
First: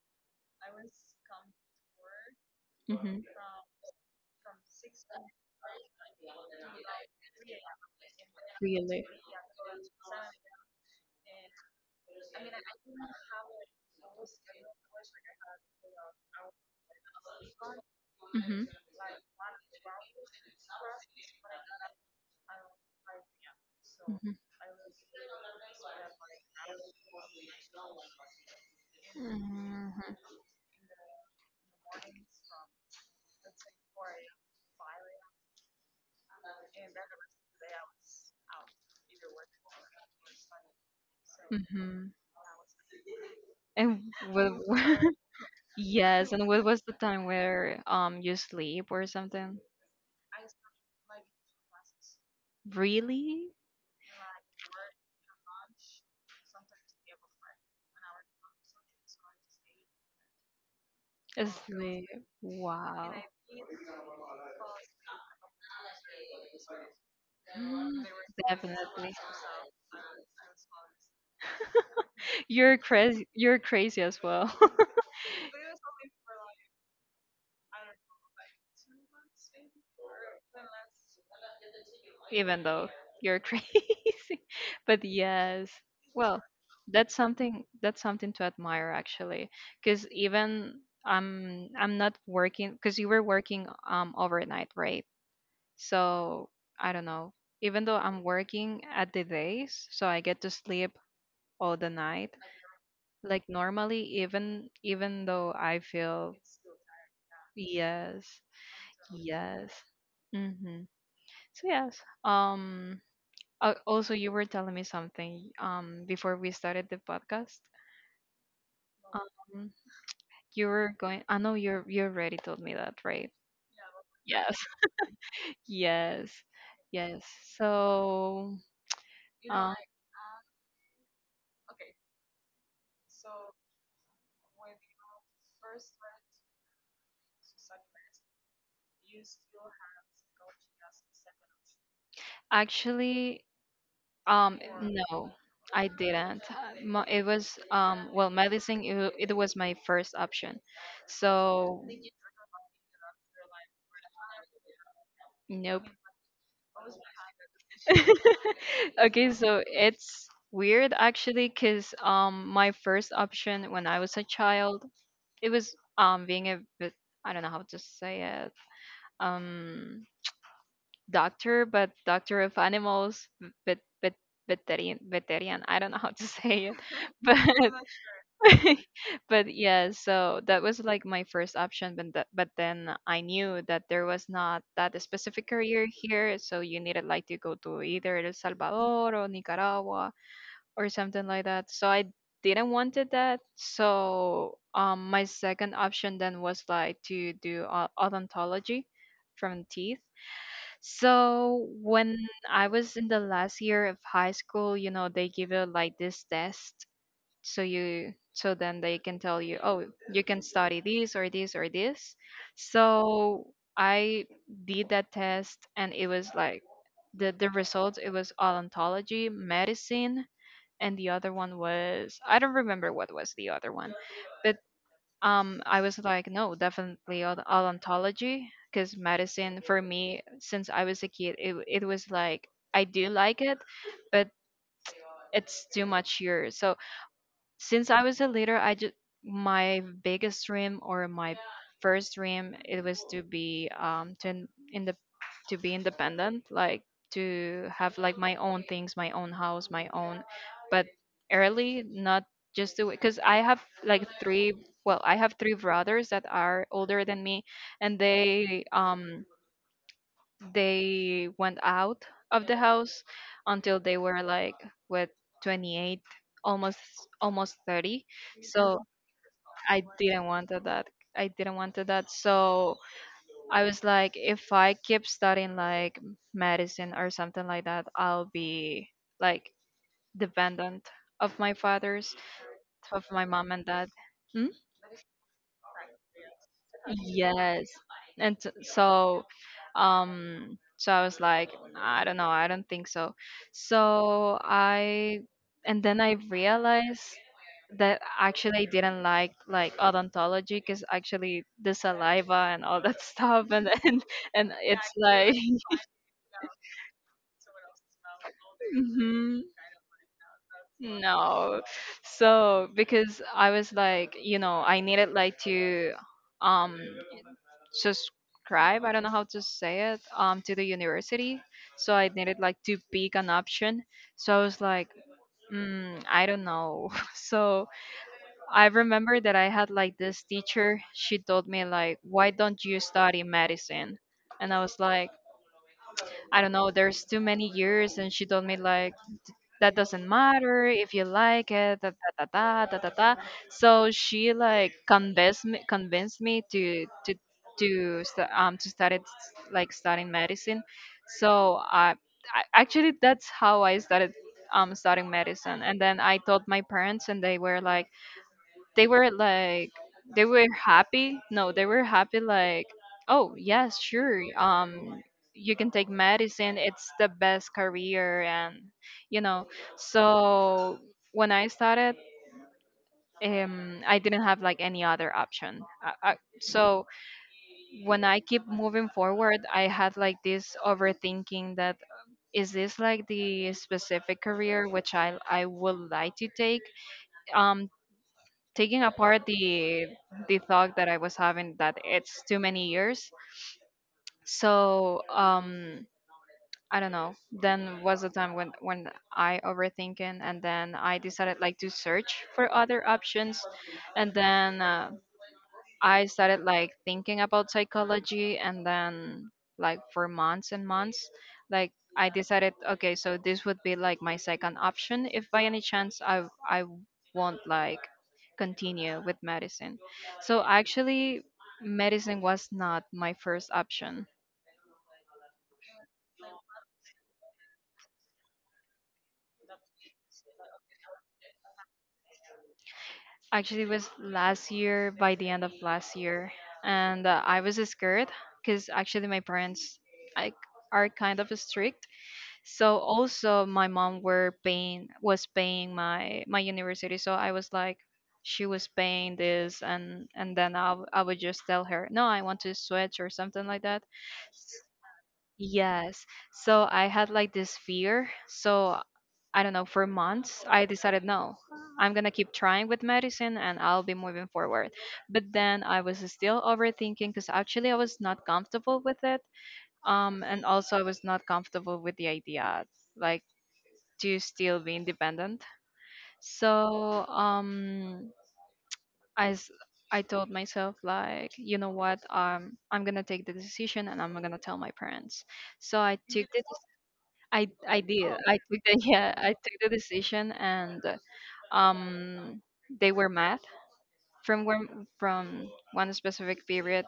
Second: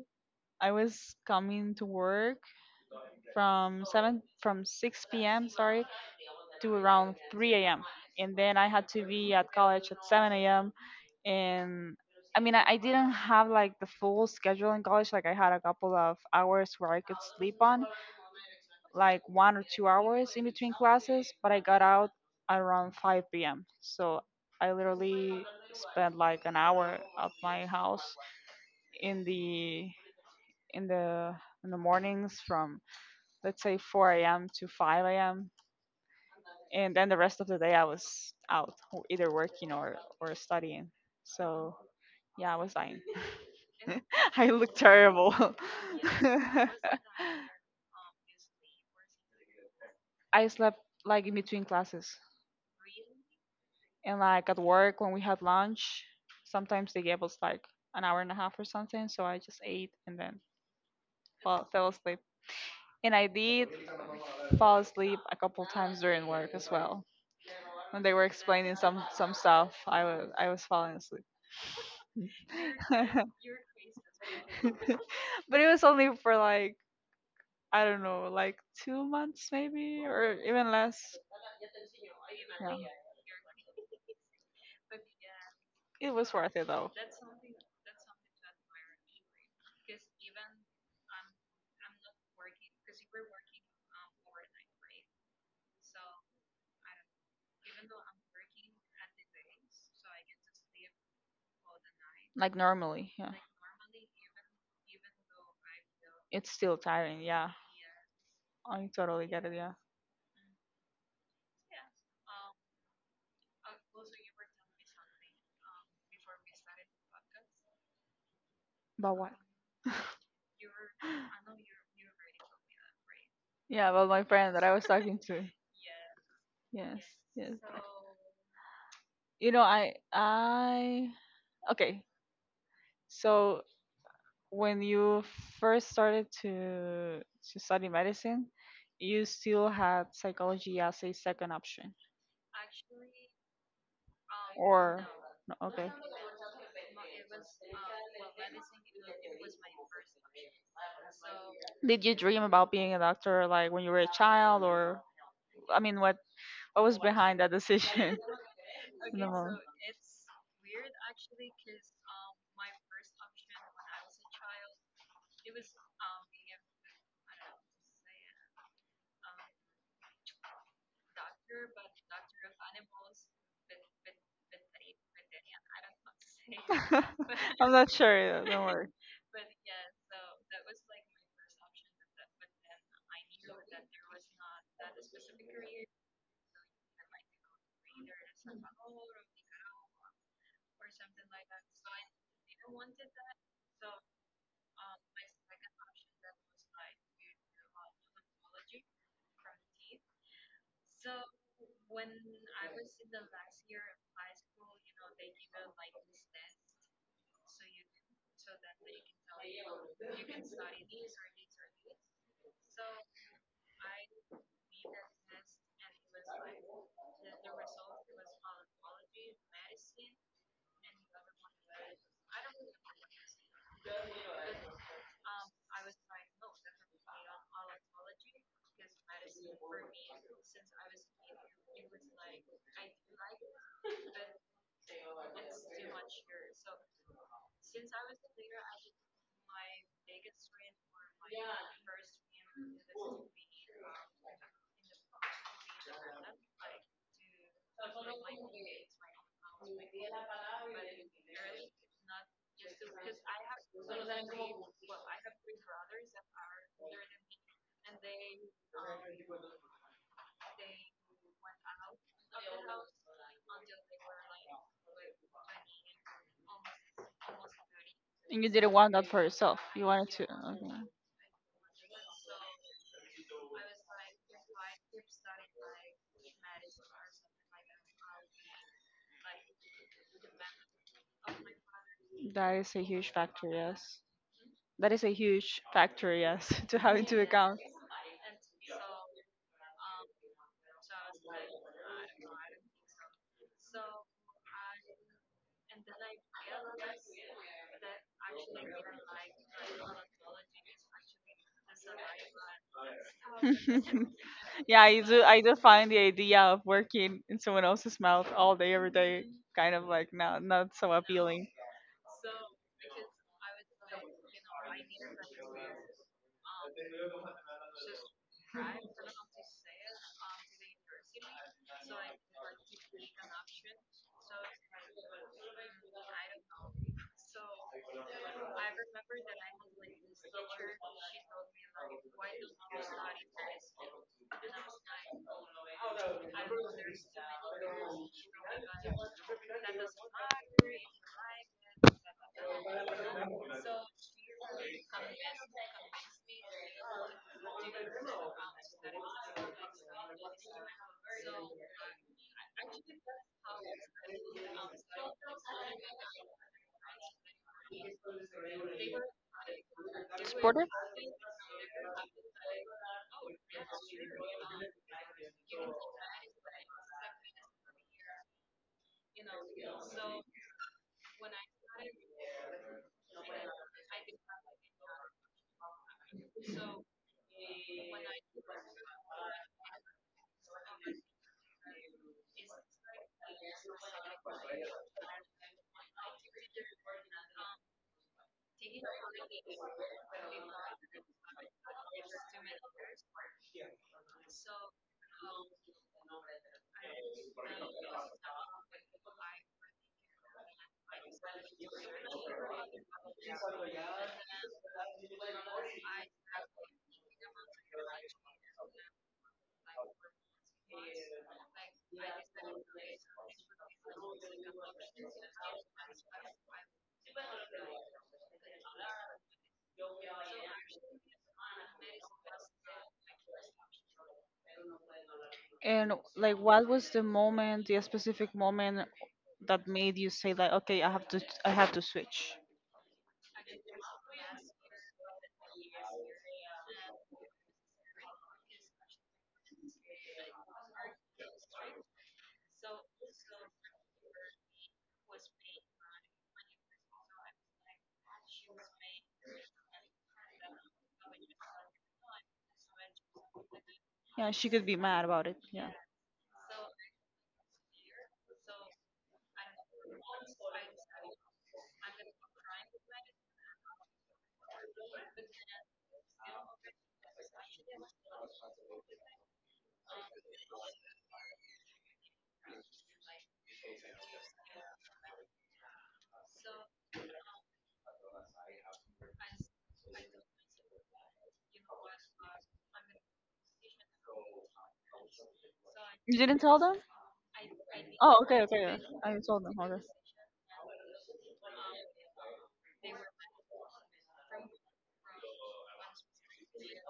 A: I was coming to work
B: Hmm.
A: from seven from six p.m., sorry, to around three a.m., and then I had to
B: Really?
A: be at college at seven a.m. And I mean, I didn't have like the full schedule in college. Like I had a couple of hours where I could sleep on,
B: Hmm.
A: like 1 or 2 hours in between classes, but I got out around 5 p.m. So
B: Hmm.
A: I literally spent like an hour at my house in the
B: Mhm.
A: in the in the mornings from, let's say, 4 a.m. to 5 a.m., and then the rest of the day I was out either working or studying. So
B: Hmm.
A: yeah, I was dying.
B: And
A: I
B: what,
A: look terrible.
B: yes, and what was the time where you sleep or something?
A: I slept like in between classes
B: Really?
A: and like at work when we had lunch. Sometimes they gave us like an hour and a half or something, so I just ate and then fell
B: Sleep.
A: asleep.
B: Wow.
A: And I did fall asleep a couple times during work as well. When they were explaining
B: Definitely.
A: some stuff, I was falling asleep.
B: You're
A: But
B: crazy. You're crazy as well.
A: it was only for like, I don't know, like 2 months maybe, or even less.
B: Even
A: Yeah.
B: though you're crazy, but yes.
A: It was
B: Well,
A: worth it though.
B: that's something. That's something to admire actually, because even I'm not working, because you were working overnight, right? So I don't know. Even though I'm working at the days, so I get to sleep all the night.
A: Like normally, yeah.
B: Like normally, even though I feel,
A: It's still tiring, yeah.
B: yes,
A: I totally get it,
B: yes.
A: yeah.
B: Mm-hmm. So yes. Um. Also, you were telling me something. Before we started the podcast.
A: But what?
B: Um. You were going. I know you're. You already told me that, right?
A: Yeah, about my friend
B: Yes.
A: that I was talking to.
B: Yes.
A: Yes,
B: Yes.
A: yes.
B: So.
A: You know,
B: um.
A: I Okay. So when you first started to study medicine, you still had psychology as a second option,
B: Actually.
A: or
B: No,
A: no,
B: I
A: okay.
B: didn't. It was well, medicine. It was my first option. So,
A: Did you dream about being a doctor like when you were a child, or I
B: nope.
A: mean, what was behind that decision in the
B: Okay,
A: moment?
B: so it's weird actually, because my first option when I was a child, it was being a bit, I don't know how to say it, um, doctor, but doctor of animals, vet, veterinarian. I don't know how to say it, but
A: I'm not sure. Yeah, don't worry.
B: but yeah, so that was like my first option, but but then I knew that there was not that specific career here, so you needed like to go to either El Salvador or Nicaragua or something like that. So I didn't wanted that. So my second option then was like to do odontology from teeth. So when I was in the last year of high school, you know, they give you like this test, so you then they can tell you, oh, you can study this or this or this. So I did that test, and it was like, the results, it was odontology, medicine, and the other one was, I don't remember what was the other one, but I was like, no, definitely odontology, because medicine for me, since I was a kid, it was like, I do like it, but it's too much here. So since I was a leader, I just, my biggest dream or my, yeah, first dream, it was to be to in the to be independent, like to have like my own things, my own house, my own, but early, not just to, because I have like three. Well, I have three brothers that are older than me, and they went out of the house until they were like, what, 28, almost almost 30.
A: And you didn't
B: So
A: want that for yourself.
B: I
A: You wanted to.
B: didn't want
A: Okay.
B: that. So I was like, if I keep studying like medicine or something like that, I'll be like dependent of my father's
A: That is a
B: of
A: huge
B: my
A: factor,
B: mom and dad.
A: yes. That is a huge factor, yes, to have into account.
B: Yes. And so so I was like, I don't know, I don't think so. So I and then I realized that actually I didn't like odontology, because actually the saliva and all that stuff, and and
A: Yeah,
B: it's
A: I do.
B: like
A: I do find the idea of working in someone else's mouth all day, every day,
B: hmm,
A: kind of like not, not so appealing.
B: no. So because I was like, you know, I needed like to um subscribe, I don't know how to say it, to the university, so I needed like to pick an option. So I was like, I don't know, so I remember that I had like this teacher, she told me like, why don't you study medicine? And I was like, I don't know, there's too many years. And she told me like, that doesn't matter if you like it, da da da da da da da. So she like convinced me to start it, like studying medicine. So I actually, that's how I started studying medicine. And then I told my parents, and they were like, they were like they were
A: Supportive?
B: happy, no, they were happy, like, oh yes, sure, you can take medicine, it's the best career, and you know. So when I started I didn't have like any other option. So when I keep moving forward, I had like this overthinking that, is this like the specific career which I would like to take, um taking apart the thought that I was having that it's too many years. So I don't know. Then was the time when I overthinking, and then I decided like to search for other options. And then I started like thinking about psychology, and then, like, for months and months, like, I decided, okay, so this would be like my second option, if by any chance I won't like continue with medicine. So actually medicine was not my first option.
A: And like, what was the moment, the specific moment that made you say like, okay, I have to switch?
B: Actually it was last year, by the end of last year, and I was scared cuz actually my parents, like, are kind of strict. So also my mom were paying was paying my university, so I was like, she was paying this. And then I would just tell her, no, I want to switch or something like that.
A: Yeah, she could be mad about it. Yeah,
B: Yes, so I had like this fear, so I don't know, for months I decided, no, I'm gonna keep trying with medicine and I'll be moving forward. But then I was still overthinking because actually I was not comfortable with it. And also I was not comfortable with the idea, like, to still be independent. So I s- I told myself like, you know what, I'm gonna take the decision and I'm gonna tell my parents. So I
A: you
B: took
A: didn't
B: the,
A: tell them.
B: I did,
A: Oh,
B: I
A: okay,
B: took
A: okay,
B: the
A: okay. I
B: yeah, I
A: told them.
B: took the
A: Okay.
B: decision and um they were mad from one specific period.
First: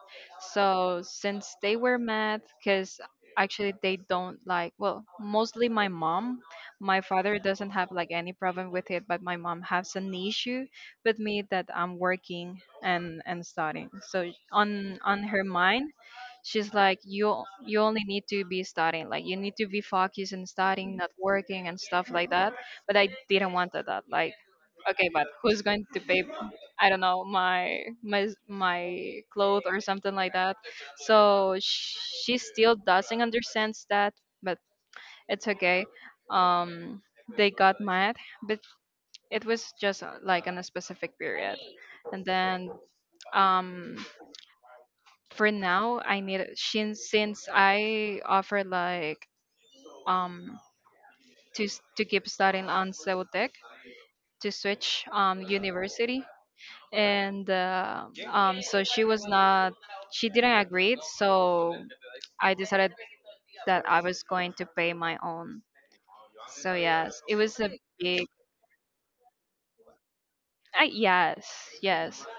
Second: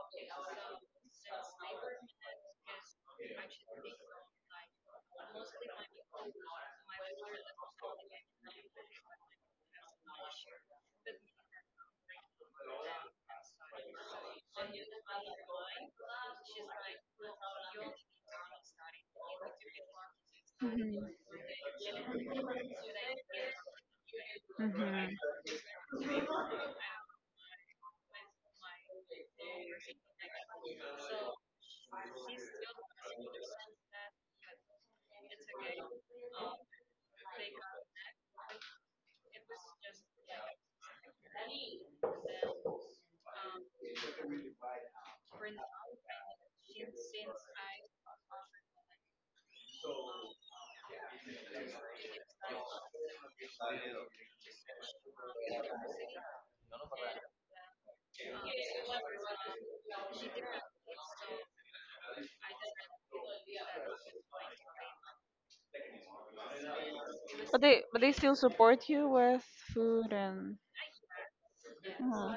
B: So since they were mad, because actually they don't like, well, mostly my mom. My father doesn't have like any problem with it, but my mom has an issue with me that I'm working and studying. So on her mind, she's like, you only need to be studying, like you need to be focused and
A: Mhm.
B: studying, not working and stuff like that. But I didn't want that. Like, okay,
A: Mhm.
B: but who's going to pay, I don't know, my clothes or something like that? So she still doesn't understand that, but it's okay. Um, they got mad, but it was just like on a specific period, and then um for now I need, since I offer like um to to keep studying on Ceutec, to switch university, and so she was not, she didn't agree. So I decided that I was going to pay my own. So yes, it was a
A: But they
B: big.
A: still support you with food and.
B: I, yes. Yes.
A: Oh,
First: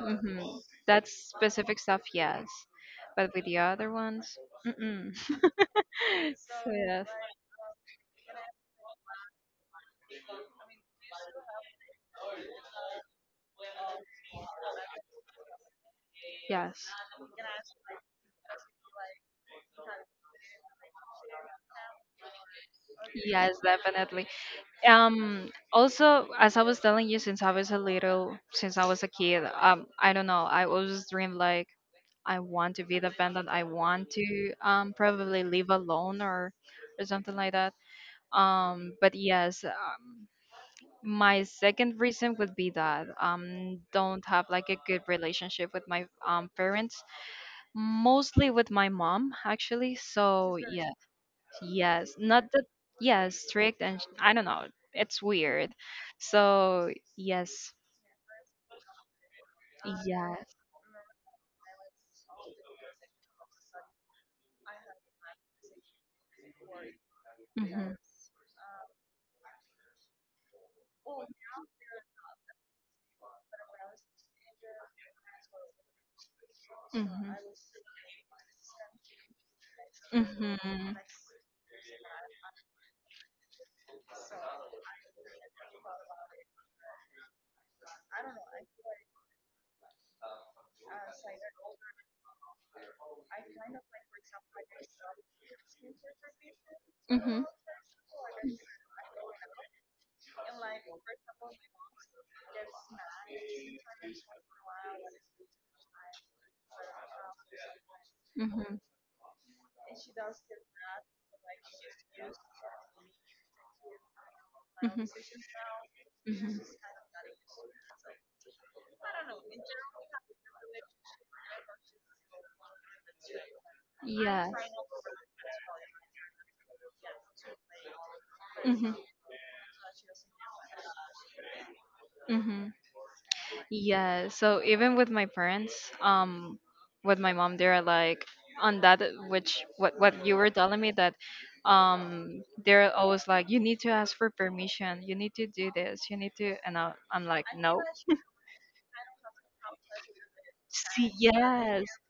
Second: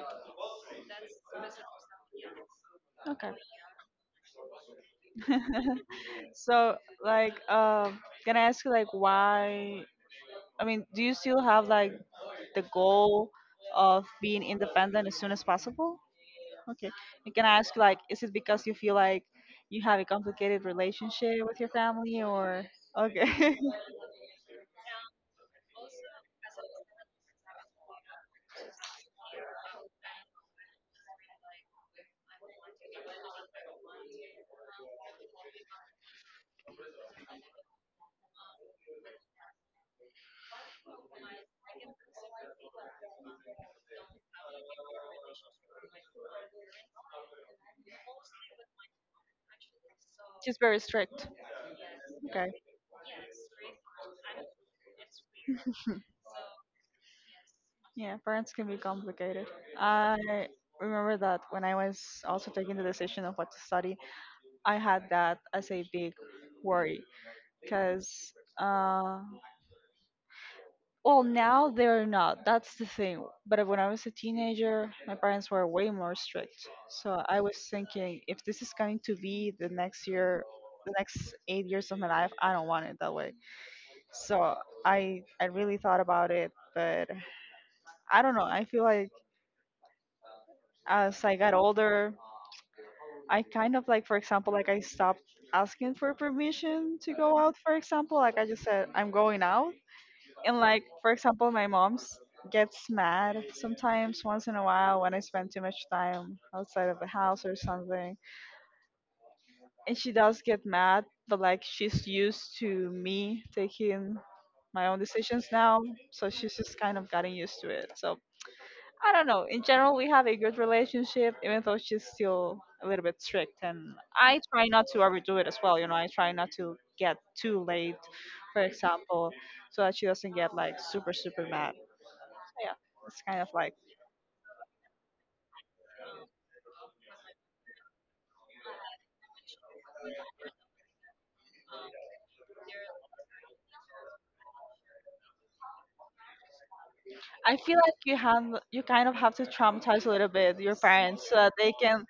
B: Hmm. That specific stuff, yes.
A: okay.
B: But with the other ones, mm-mm. So
A: So,
B: yes.
A: like, can I ask you, like, why? I mean, do you still have like the goal of being independent as soon as possible?
B: Yes.
A: Okay. And can I ask you, like, is it because you feel like you have a complicated relationship with your family, or
B: Yes,
A: okay,
B: definitely. Also, as I was telling you, since I was a little, since I was a kid, I don't know, I always dreamed like I want to be independent, I want to probably live alone, or something like that. But yes, my second reason would be that don't have like a good relationship with my parents, mostly with my mom, actually. So
A: she's very
B: yeah.
A: strict.
B: Yes. Not
A: Okay.
B: that. Yeah, strict and I don't know, it's weird. So yes.
A: Yeah, parents can be complicated.
B: Yes.
A: I remember that when I was also taking the decision of what to study, I had that as a big worry because, uh, well, now they're not. That's the thing. But when I was a teenager, my parents were way more strict. So
B: Hmm
A: I was thinking, if this is going to be the next
B: hmm.
A: year,
B: Hmm
A: the next 8 years of my life, I don't want it that way. So I really thought about it, but I don't know. I feel like as I got older, I kind of like, for example, like I stopped asking for permission to go
B: hmm.
A: out, for example. Like I just said, I'm going out. And like, for example, my mom's gets mad sometimes once in a while when I spend too much time outside of the house or something.
B: Hmm
A: And she does get mad, but like she's used to me taking
B: hmm.
A: my own
B: hmm
A: decisions now. So she's just kind of gotten used to it. So I don't know. In general, we have a good relationship, even though she's still a little bit strict. And I
B: yes.
A: try not to overdo it as well. You know, I try not to get too late, for
B: Hmm
A: example, so that she doesn't get like super, super mad. So,
B: hmm.
A: yeah, it's kind of like
B: Yeah, so even with my parents, with my mom, they're like on that, which, what you were telling me, that they're always like, you need to ask for permission, you need to do this, you need to, and I'm like,
A: I feel
B: no.
A: like you have, you kind of have to traumatize a little bit your
B: See,
A: parents so that they
B: yes.
A: can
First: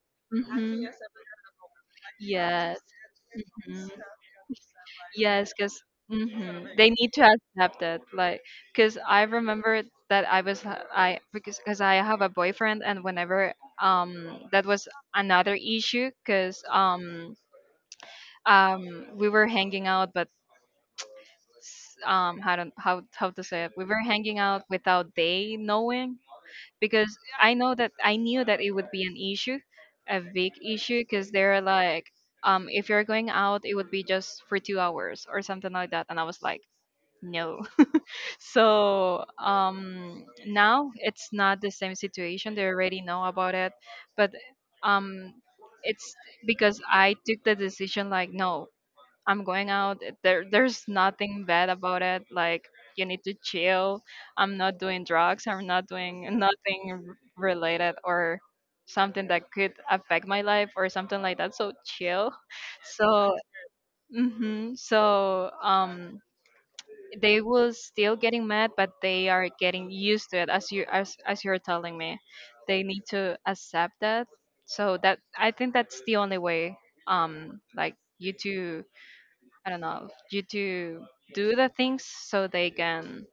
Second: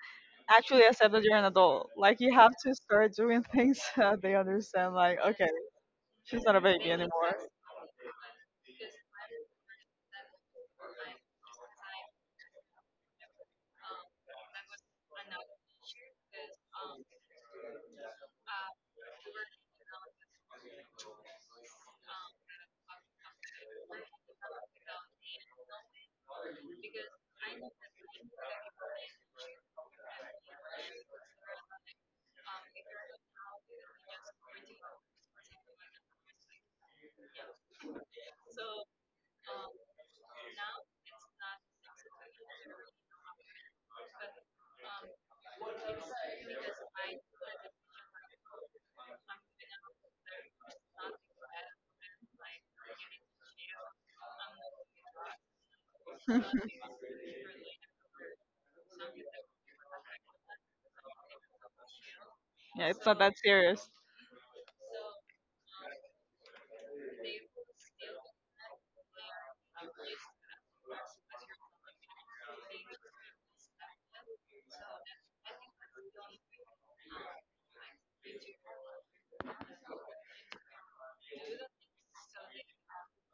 A: actually
B: Mm-hmm.
A: accept that you're an adult. Like you have to
B: Yes.
A: start doing things
B: Hmm.
A: so that they understand. Like, okay,
B: Yes, because
A: she's not a
B: they
A: baby
B: need to
A: anymore.
B: accept it. Like, because I remember that I, because I have a boyfriend, and whenever that was another issue because we were hanging out, but how to say it, we were hanging out without they knowing, because I knew that it would be an issue, a big issue, because they're like, if you're going out, it would be just for 2 hours or something like that, and I was like, no. So now it's not the same situation. They already know about it, but um, it's because I took the decision like, no, I'm going out. There, there's nothing bad about it. Like, you need to chill. I'm not doing drugs. I'm not doing nothing related or something that could affect my life or something like that. So chill.
A: Yeah, it's not that
B: So,
A: serious.
B: hmm, so they will still getting mad, but they are getting used to it, as as you're telling me. They need to accept that. So that, I think that's the only way, like you to, I don't know, you to do the things so they can,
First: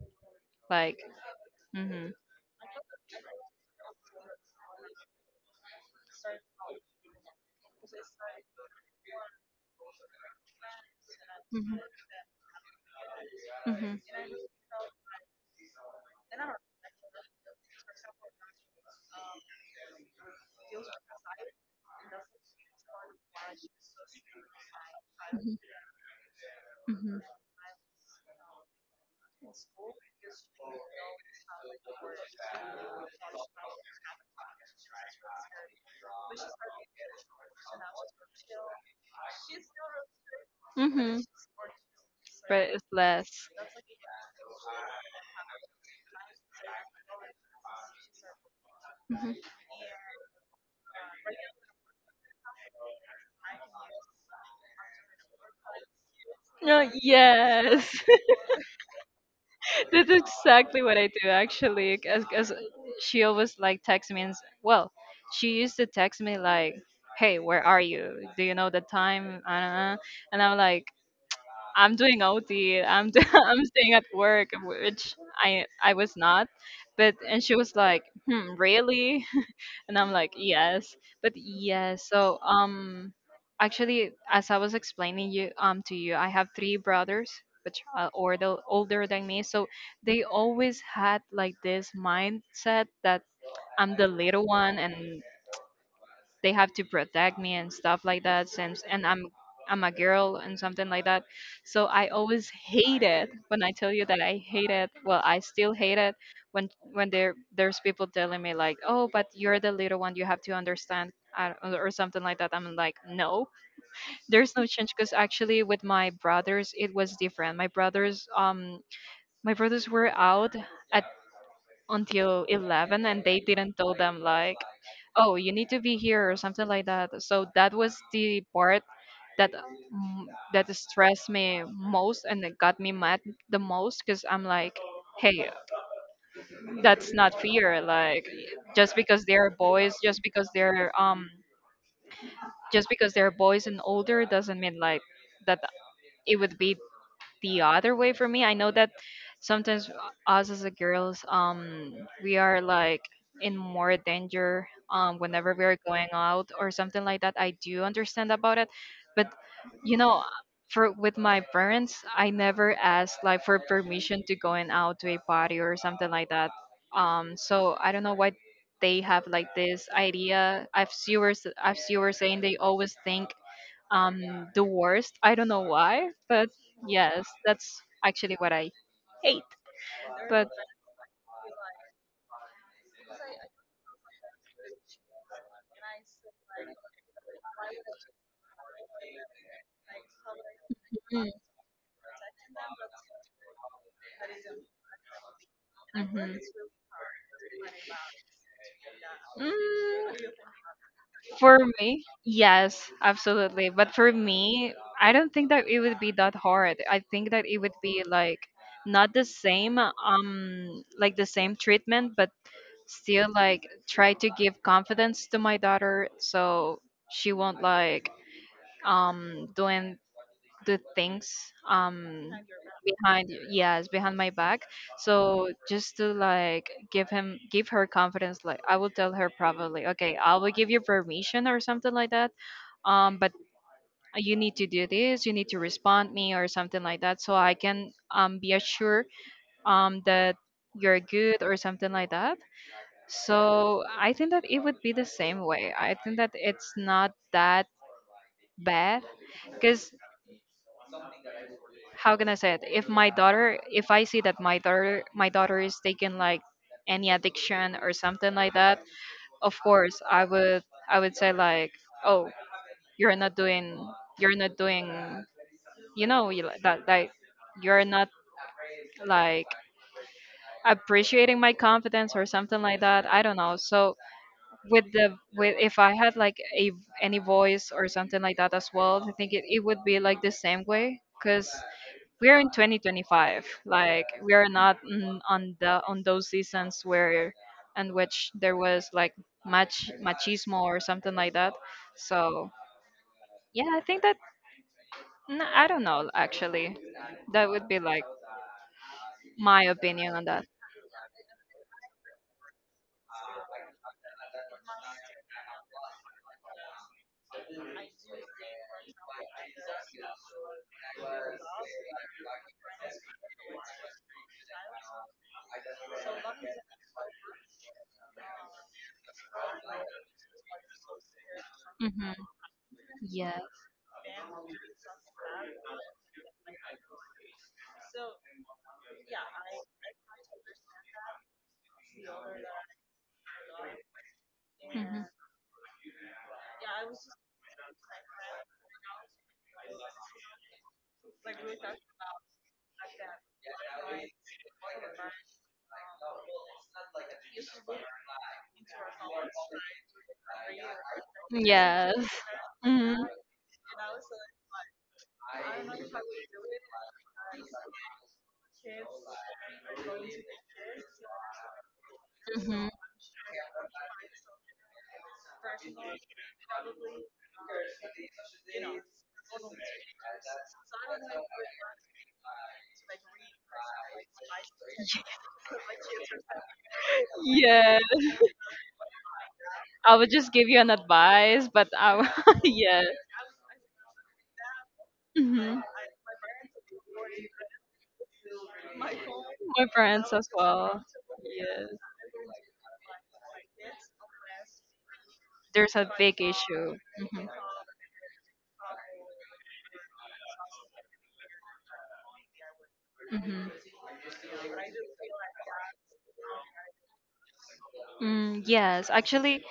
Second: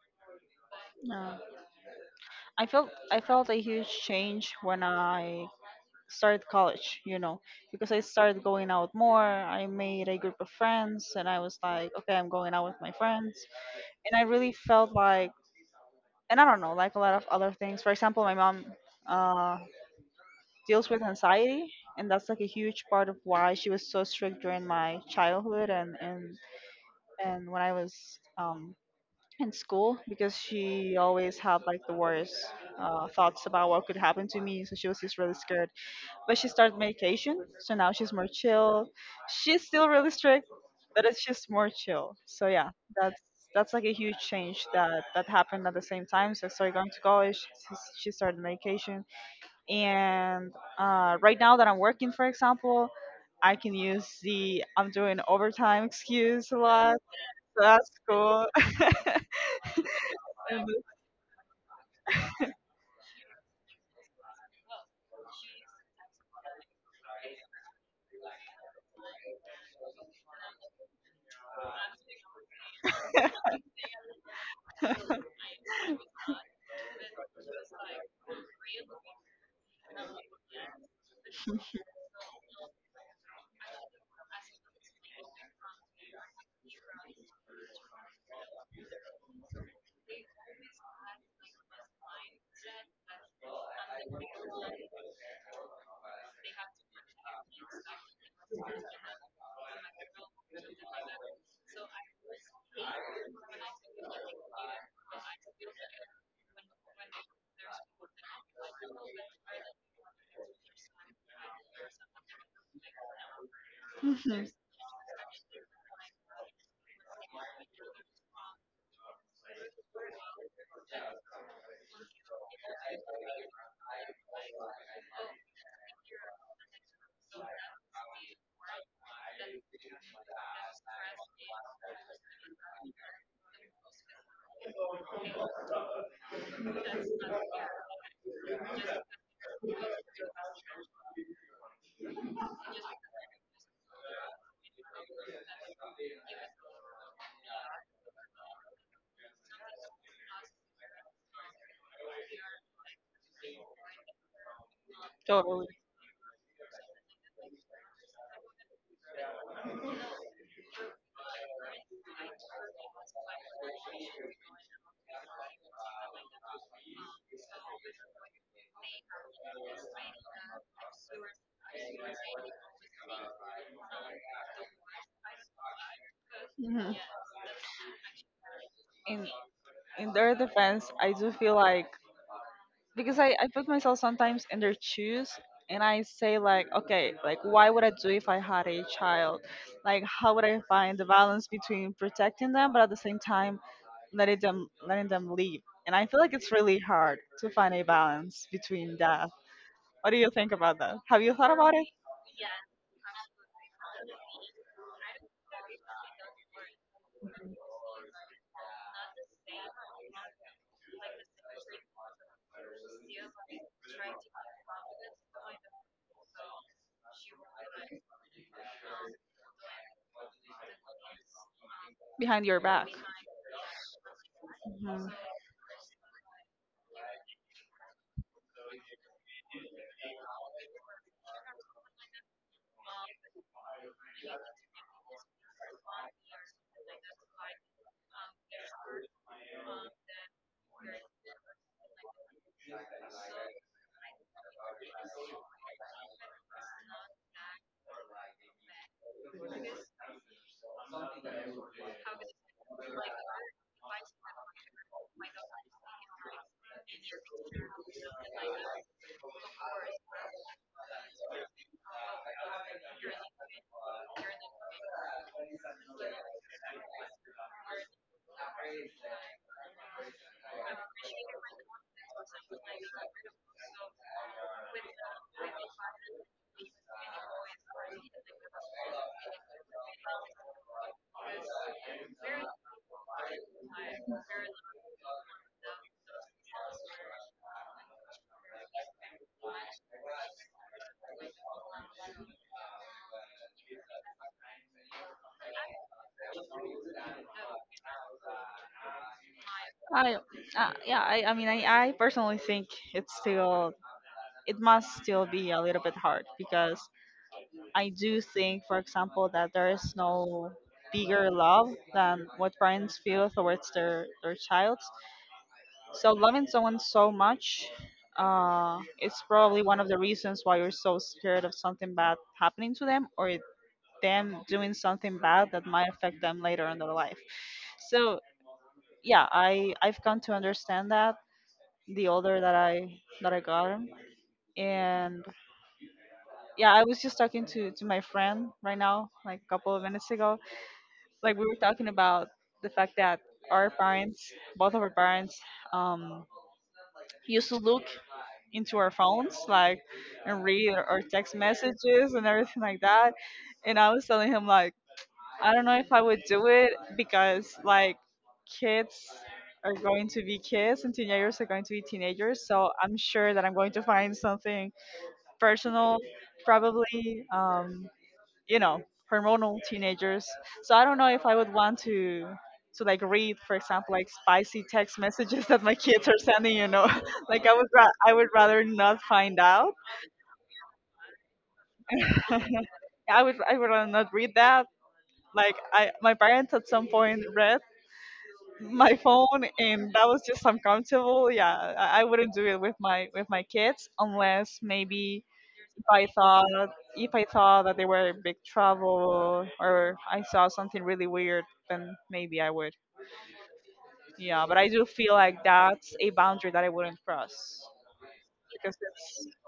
B: like.
A: No.
B: Mm-hmm.
A: I felt a huge change when I started college, you know, because I started going out more. I made a group of friends and I was
B: Mm-hmm.
A: like, okay, I'm going out with my friends.
B: Mm-hmm.
A: And I really felt like and I don't know, like a lot of other things. For example, my mom uh deals with anxiety, and that's like a huge part of why she was so strict during my
B: Mm-hmm.
A: childhood and
B: Mm-hmm.
A: when I was um in school, because she always had like the worst thoughts about what could happen to me. So she was just really scared. But she started medication, so now she's more chill. She's still really strict, but
B: Mm-hmm.
A: it's just more chill. So yeah,
B: But it's
A: that's
B: less.
A: that's like a huge change that happened at the same time. So I started going to college. She started medication,
B: Mm-hmm.
A: and right now that I'm working, for example. I can use the I'm doing overtime excuse a
B: No,
A: lot. So that's
B: yes.
A: cool.
B: This is exactly what I do, actually, because she always like texts me and well, she used to text me like, "Hey, where are you? Do you know the time?" And I'm like, "I'm doing OT. I'm staying at work," which I was not. But, and she was like, "Hmm, really?" And I'm like, yes. But yes, so actually, as I was explaining you to you, I have three brothers, which are older than me, so they always had like this mindset that I'm the little one, and they have to protect me and stuff like that, since, and I'm a girl and something like that. So I always hate it when I tell you that I hate it. Well, I still hate it when there, there's people telling me like, "Oh, but you're the little one, you have to understand." Uh, or something like that. I'm like, no,
A: Mhm,
B: there's no change, because actually with my brothers it was different. My brothers were out at, until 11, and they didn't tell them like, oh, you need to be here or something like that. So that was the part that, mm, that stressed me most and it got me mad the most, because I'm like, hey, that's not fair. Like, just because they're boys, just because they're boys and older, doesn't mean like that it would be the other way for me. I know that sometimes us as a girls, we are like in more danger, whenever we
A: totally.
B: are going out or something like that. I do understand about it, but, you know, for with my parents, I never asked like for permission to going out to a party or something like that. So I don't know why they have like this idea. I've see you were saying they always think the worst. I don't know why, but
A: Hmm.
B: yes, that's actually what I
A: In
B: hate.
A: in their
B: But,
A: defense, I do feel like because I put myself sometimes in their shoes, and I say like, okay, like why would I do if I had a child? Like how would I find the
B: mm,
A: balance between protecting them, but at the same time letting them, letting them leave? And I feel like
B: mhm.
A: it's really hard to find a balance between that.
B: Mm,
A: What do you think about that? Have you thought
B: for
A: about it
B: me, yes, absolutely. But for me, I don't think that it would be that hard. I think that it would be like not the same, like the same treatment, but still like try to give confidence to my daughter, so she won't like doing do things, um
A: behind your back?
B: behind, yes, behind my back. So just to like give her confidence, like I will tell her, probably, okay, I will give you permission or something like that, but you need to do this, you need to respond me or something like that, so I can be assured that you're good or something like that. So I think that it would be the same way. I think that it's not that bad, because how can I say it? If my daughter, if I see that my daughter, is taking like any addiction or something like that, of course I would say like, oh, you're not doing, you're not doing, you know, you like that, like, you're not like appreciating my confidence or something like that. I don't know. So with, if I had like a any voice or something like that as well, I think it would be like the same way, cause we're in 2025, like we are not in, on those seasons where, in which there was like much machismo or something like that. So yeah, I think that, I don't know, actually, that would be like my opinion
A: I
B: on that.
A: Uh, yeah, I mean, I personally think it's still, it must still be a little bit hard because I do think, for example, that there is no bigger love than what parents feel towards their child. So loving someone so much, it's probably one of the reasons why you're so scared of something
B: Hmm.
A: bad happening to them or
B: Yes.
A: them doing something bad that might affect them later in their life. So yeah, I've come to understand that the older that I got him.
B: Hmm.
A: And yeah, I was just talking to my friend right now, like a couple of minutes ago. Like we were talking about the fact that our parents, both of our parents, um, used to look into our phones, like and read our text
B: Yes.
A: messages and everything like
B: Hmm.
A: that. And I was telling him like, I don't know if I would do it because like kids are going to be kids and teenagers are going to be teenagers.
B: Hmm.
A: So I'm sure that I'm going to find something personal, probably, you know, hormonal teenagers. So I don't know if I would want to like read, for example, like spicy text messages that my kids are sending. You know, like I would
B: Yeah,
A: I would rather not find out.
B: I would just give you an advice, but yeah.
A: I would rather not read that. Like
B: Hmm.
A: I my parents at some point read my phone,
B: My
A: and that
B: friends
A: was
B: as
A: just
B: well.
A: uncomfortable. Yeah,
B: Yes,
A: I wouldn't do it with my kids unless maybe
B: there's a
A: I
B: big
A: saw
B: issue.
A: if
B: Hmm.
A: I saw that they were big trouble or I saw something really weird, then maybe I would.
B: Hmm.
A: Yeah, but I do feel like that's a boundary that I wouldn't cross.
B: Mm, yes, actually,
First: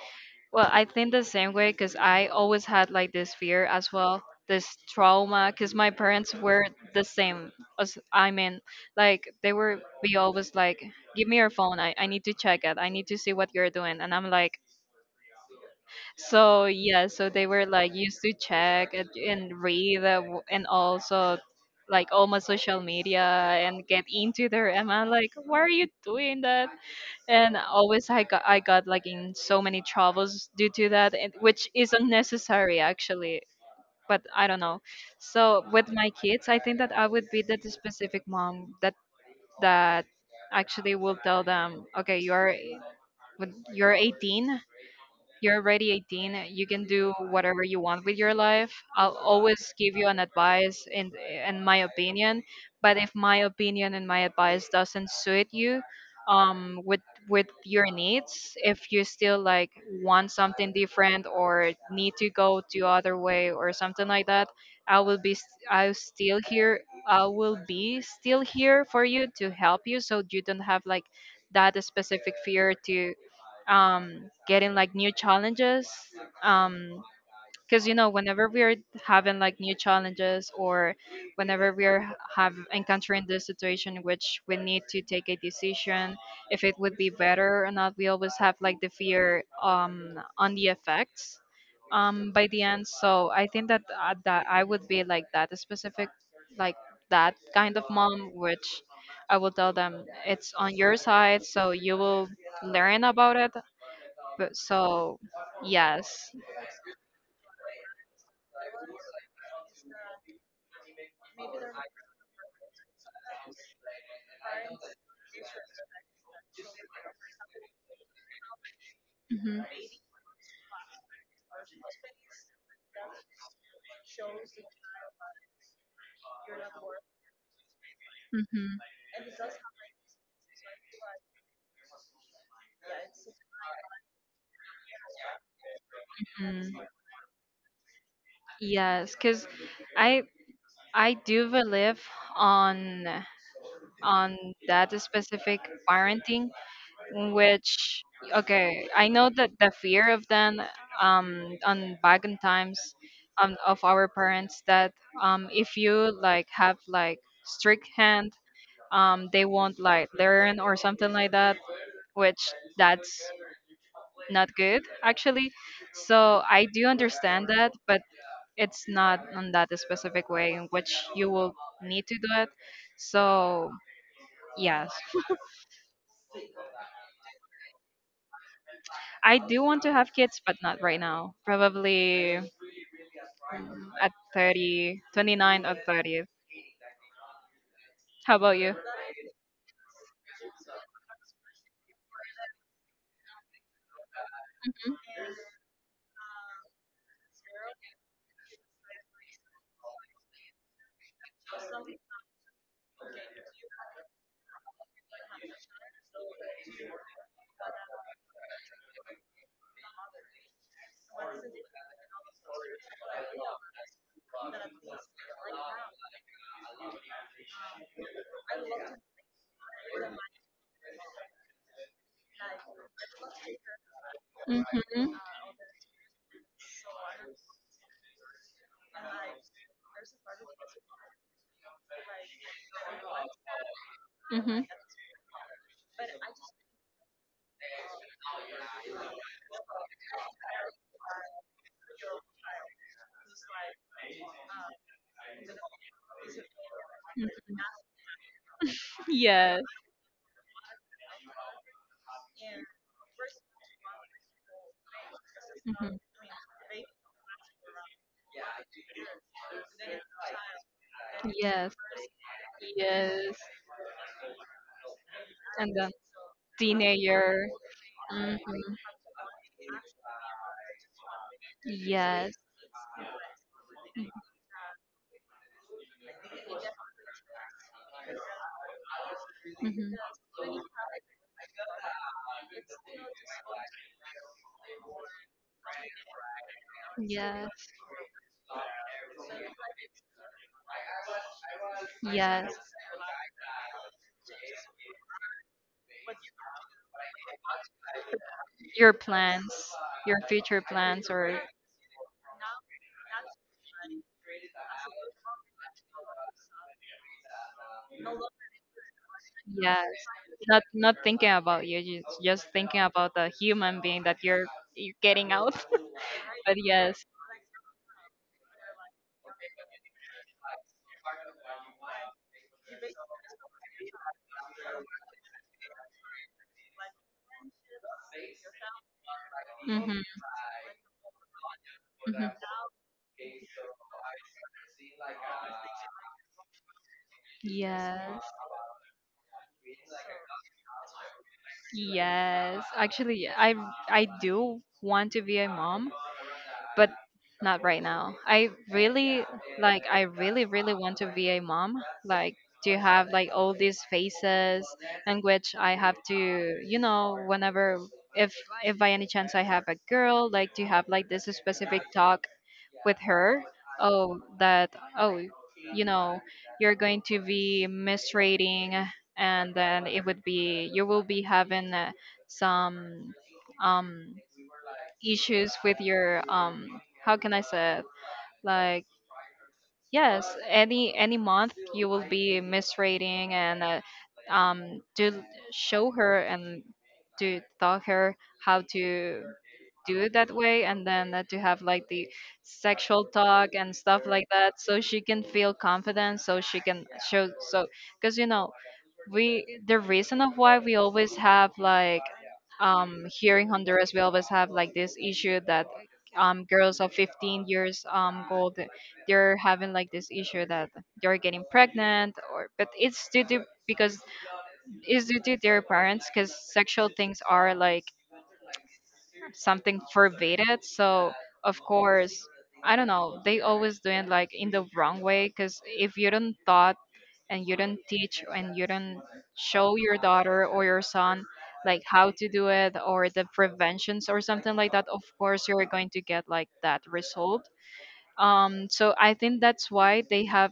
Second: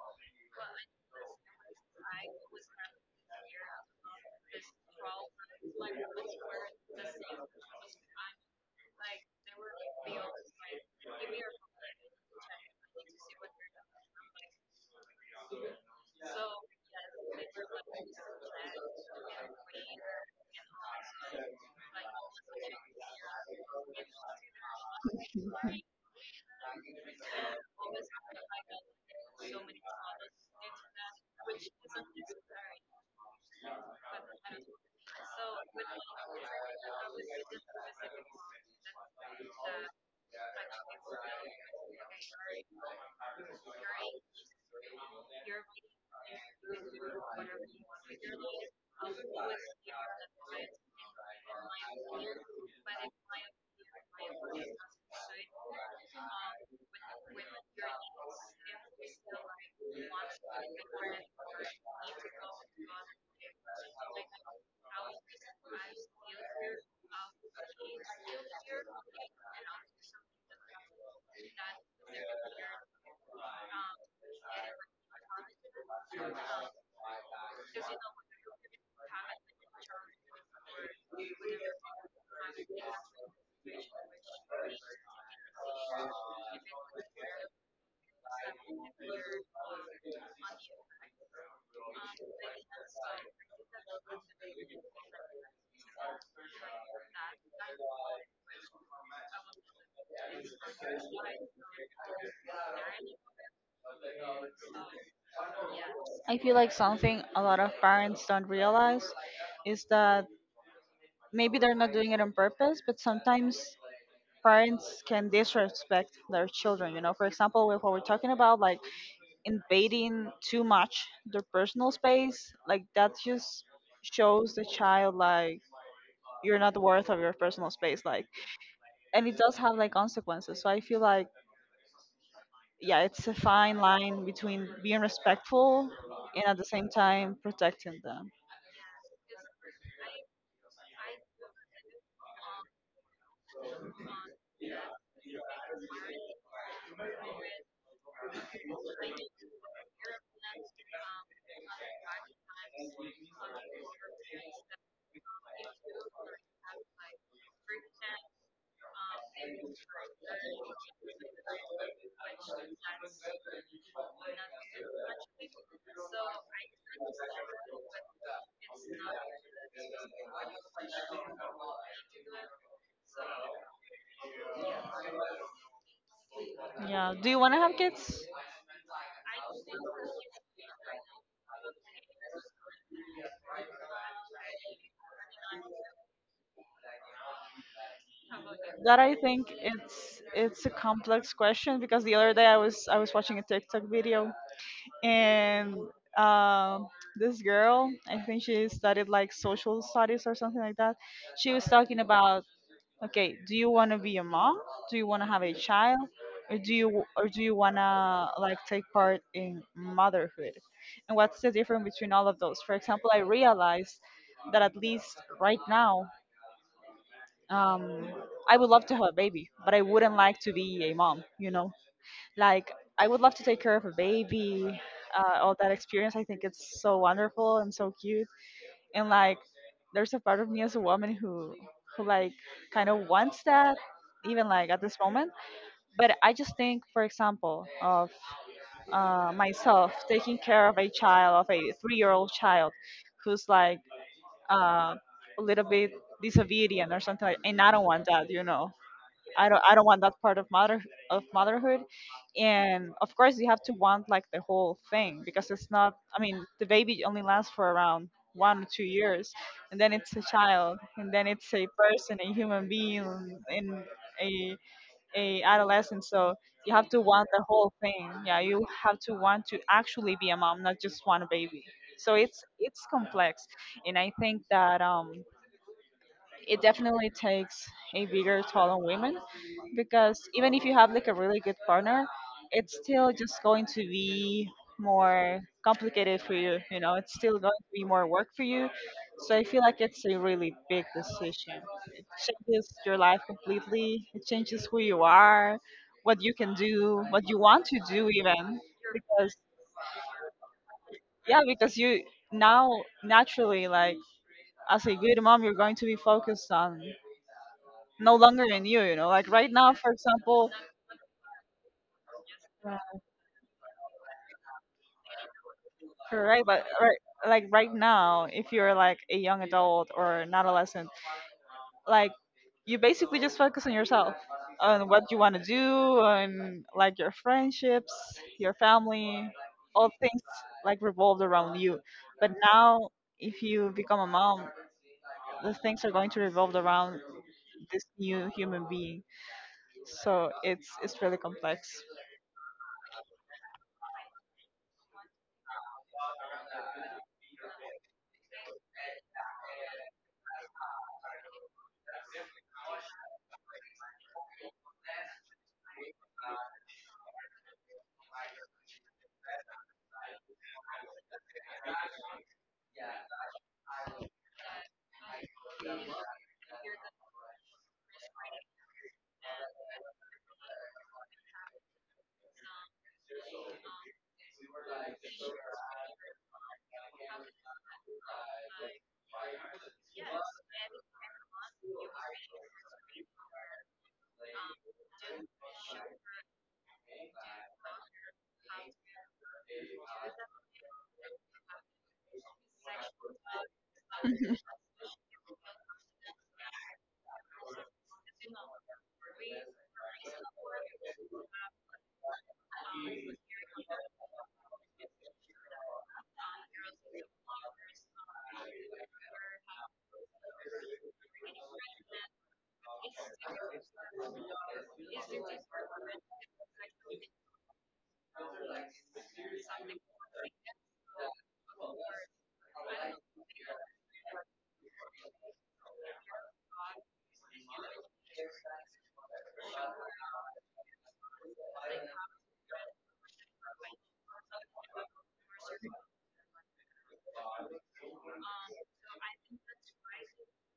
B: well, I think the same way, because I always had like this fear as well, this trauma, because my parents were the same. As I mean, like they were be always like, give me your phone, I need to check it, I need to see what you're doing, and I'm like. So yeah, so they were like used to check and read and also like all my social media and get into there. And I'm like, why are you doing that? And always I got like in so many troubles due to that, and, which is unnecessary, actually. But I don't know. So with my kids, I think that I would be that specific mom that that actually will tell them, okay, you are when you're 18. You're already 18. You can do whatever you want with your life. I'll always give you an advice and my opinion. But if my opinion and my advice doesn't suit you, with your needs, if you still like want something different or need to go to other way or something like that, I'll still here. I will be still here for you to help you, so you don't have like that specific fear to, getting like new challenges. Because, whenever we are having like new challenges or whenever we are have encountering this situation in which we need to take a decision if it would be better or not, we always have like the fear on the effects by the end. So I think that that I would be like that specific like that kind of mom which I will tell them it's on your side so you will learn about it but so yes.
A: I feel like something a lot of parents don't realize is that maybe they're not doing it on purpose, but sometimes parents can disrespect their children. You know, for example, with what we're talking about, like
B: Hmm.
A: invading too much their personal space, like that just shows the child like you're not worth of your personal space, like,
B: Hmm.
A: and it does have like consequences, so I feel like, yeah, it's a fine line between being respectful and at the
B: Mm.
A: same time protecting them.
B: Yes, because I I do believe on on that specific parenting, which okay, I know that the fear of them on back in times of our parents that if you like have like strict hand they won't like learn or something like that which that's not good actually. So I do understand that, but it's not on that specific way in which you will need to do it. So yes,
A: Yeah, do you want to have kids?
B: I do want to have kids, but not right now. Probably at 30, 29 or 30. How about you?
A: That I think it's a complex question because the other day I was watching a TikTok video,
B: Mm-hmm.
A: and um this girl, I think she studied like social studies or something like that, she was talking about, okay, do you want to be a mom? Do you want to have a child? Or do you want to like take part in motherhood? And what's the difference between all of those? For example, I realized that at least right now, um, I would love to have a baby, but I wouldn't like to be a mom, you know? Like I would love to take care of a baby.
B: Mm-hmm.
A: All that experience, I think it's so wonderful and so cute, and like there's a part of me as a woman who like kind of wants that, even
B: Mm-hmm.
A: like at this moment. But I just think, for example, of myself taking care of a child, of a three-year-old child who's like, uh, a little bit disobedient or something like,
B: Mm-hmm.
A: and I don't want that, you know. I don't
B: Yes.
A: I don't want that part of motherhood. And of course you have to want like the whole thing, because it's not,
B: Hmm.
A: I mean, the baby only lasts for around 1 or 2 years, and then it's a child, and then it's a
B: Yes.
A: person, a human being,
B: Yes.
A: and a a
B: And then
A: adolescent. So you have to want the
B: teenager.
A: whole thing.
B: Hmm.
A: Yeah, you have to want to actually be a mom, not just want a baby. So
B: Yes.
A: it's complex. And I think that it definitely takes a bigger toll on women, because even
B: Hmm.
A: if you have like a really good partner, it's still just going to be more complicated for you. You know, it's still going to
B: Yes.
A: be more work for you. So I feel like it's a really big decision. It
B: Yes.
A: changes your life completely. It changes who you are, what you can do, what you want to do, even,
B: Your
A: because,
B: plans, your future plans, or.
A: yeah, because you now, naturally, like, as a good mom, you're going to be focused on, no longer in you, you know, like right now,
B: Yes,
A: for example.
B: not thinking about you, just
A: Right.
B: thinking about the human being that you're getting out.
A: Correct.
B: But
A: But right,
B: yes.
A: like right now, if you're like a young adult or an adolescent, like you basically just focus on yourself, on what you want to do, on like your friendships, your family, all
B: Hmm.
A: things like revolved around you. But
B: Hmm.
A: now, if you become a mom, the things are going to revolve around this
B: Yes.
A: new human being. So it's really complex.
B: Yes, actually, I do want to be a mom, but not right now. I really like I really really want to be a mom, like to have like all these phases in which I have to, whenever if if by any chance I have a girl, like to have like this specific talk with her. Oh that oh you know you're going to be menstruating and then it would be you will be having some um issues with your how can I say it? Like yes any month you will be misrating and to show her and to tell her how to do it that way and then to have like the sexual talk and stuff like that so she can feel confident so she can show so because we the reason of why we always have like here in Honduras we always have like this issue that girls of 15 years old they're having like this issue that they're getting pregnant or but it's due to because is due to their parents because sexual things are like something forbidden. So of course, I don't know. They always doing like in the wrong way because if you don't thought and you don't teach and you don't show your daughter or your son like how to do it or the preventions or something like that, of course you're going to get like that result. So I think that's why they have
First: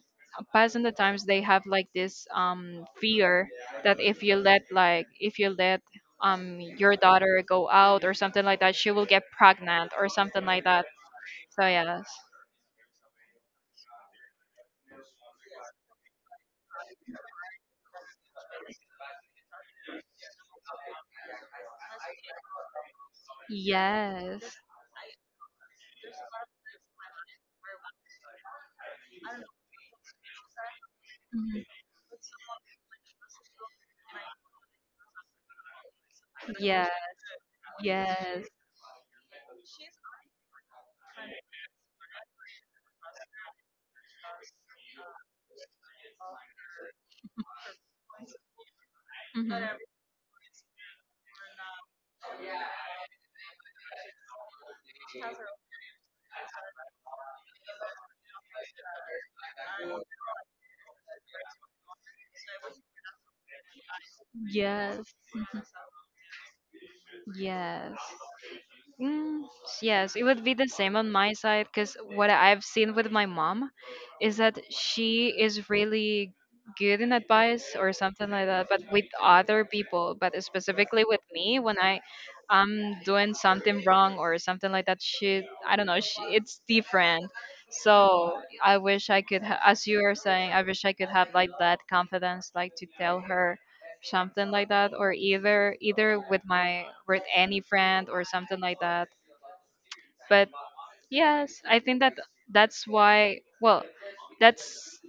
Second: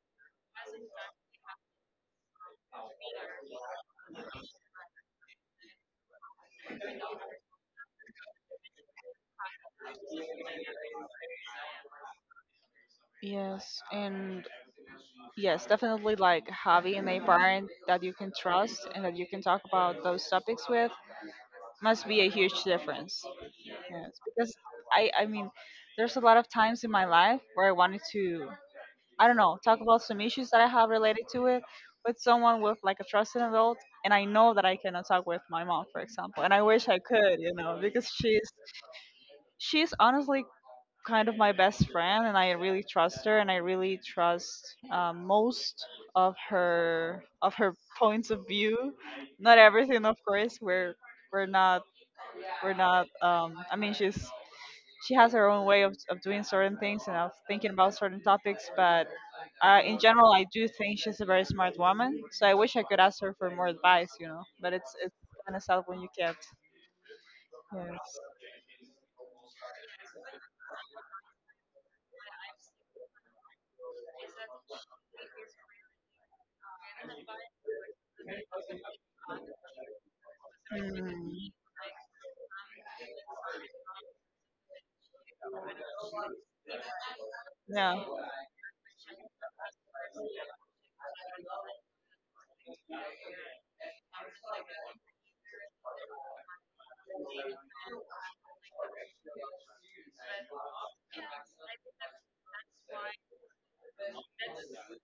B: passing the times they have like this fear that if you let your daughter go out or something like that she will get pregnant or something like that so yes.
A: Yes, and yes, definitely, like having a parent that you can trust and that you can talk about those topics with must be a huge difference. Yes, because
B: Yes.
A: I mean, there's a lot of times in my life where I wanted to, I don't know, talk about some issues that I have related to
B: Mhm.
A: it with someone, with like a trusted adult, and I know that I cannot talk with my mom, for example, and I wish
B: Yes.
A: I could, you know, because
B: Yes.
A: she's honestly kind of my best friend, and I really trust her, and I really trust, most of her points of view. Not
B: Mhm.
A: everything, of course. We're not we're not. I mean, she has her own way of doing certain things and of thinking about certain topics. But in general, I do think she's a very smart woman. So I wish I could ask her for more advice, you know. But it's
B: Yes.
A: it's kind
B: Mhm.
A: of sad when you can't.
B: Yes.
A: Yes.
B: Mm, yes, it would be the same on my side because what I've seen with my mom is that she is really good in advice or something like that, but with other people, but specifically with
A: Mm,
B: me when I am doing something wrong or something like that, I don't know, she, it's different.
A: yeah.
B: So I wish I could, as you were saying, I wish I could have like that confidence, like to tell her something like that, or either with any friend or something like that. But yes, I think that that's why. Well, that's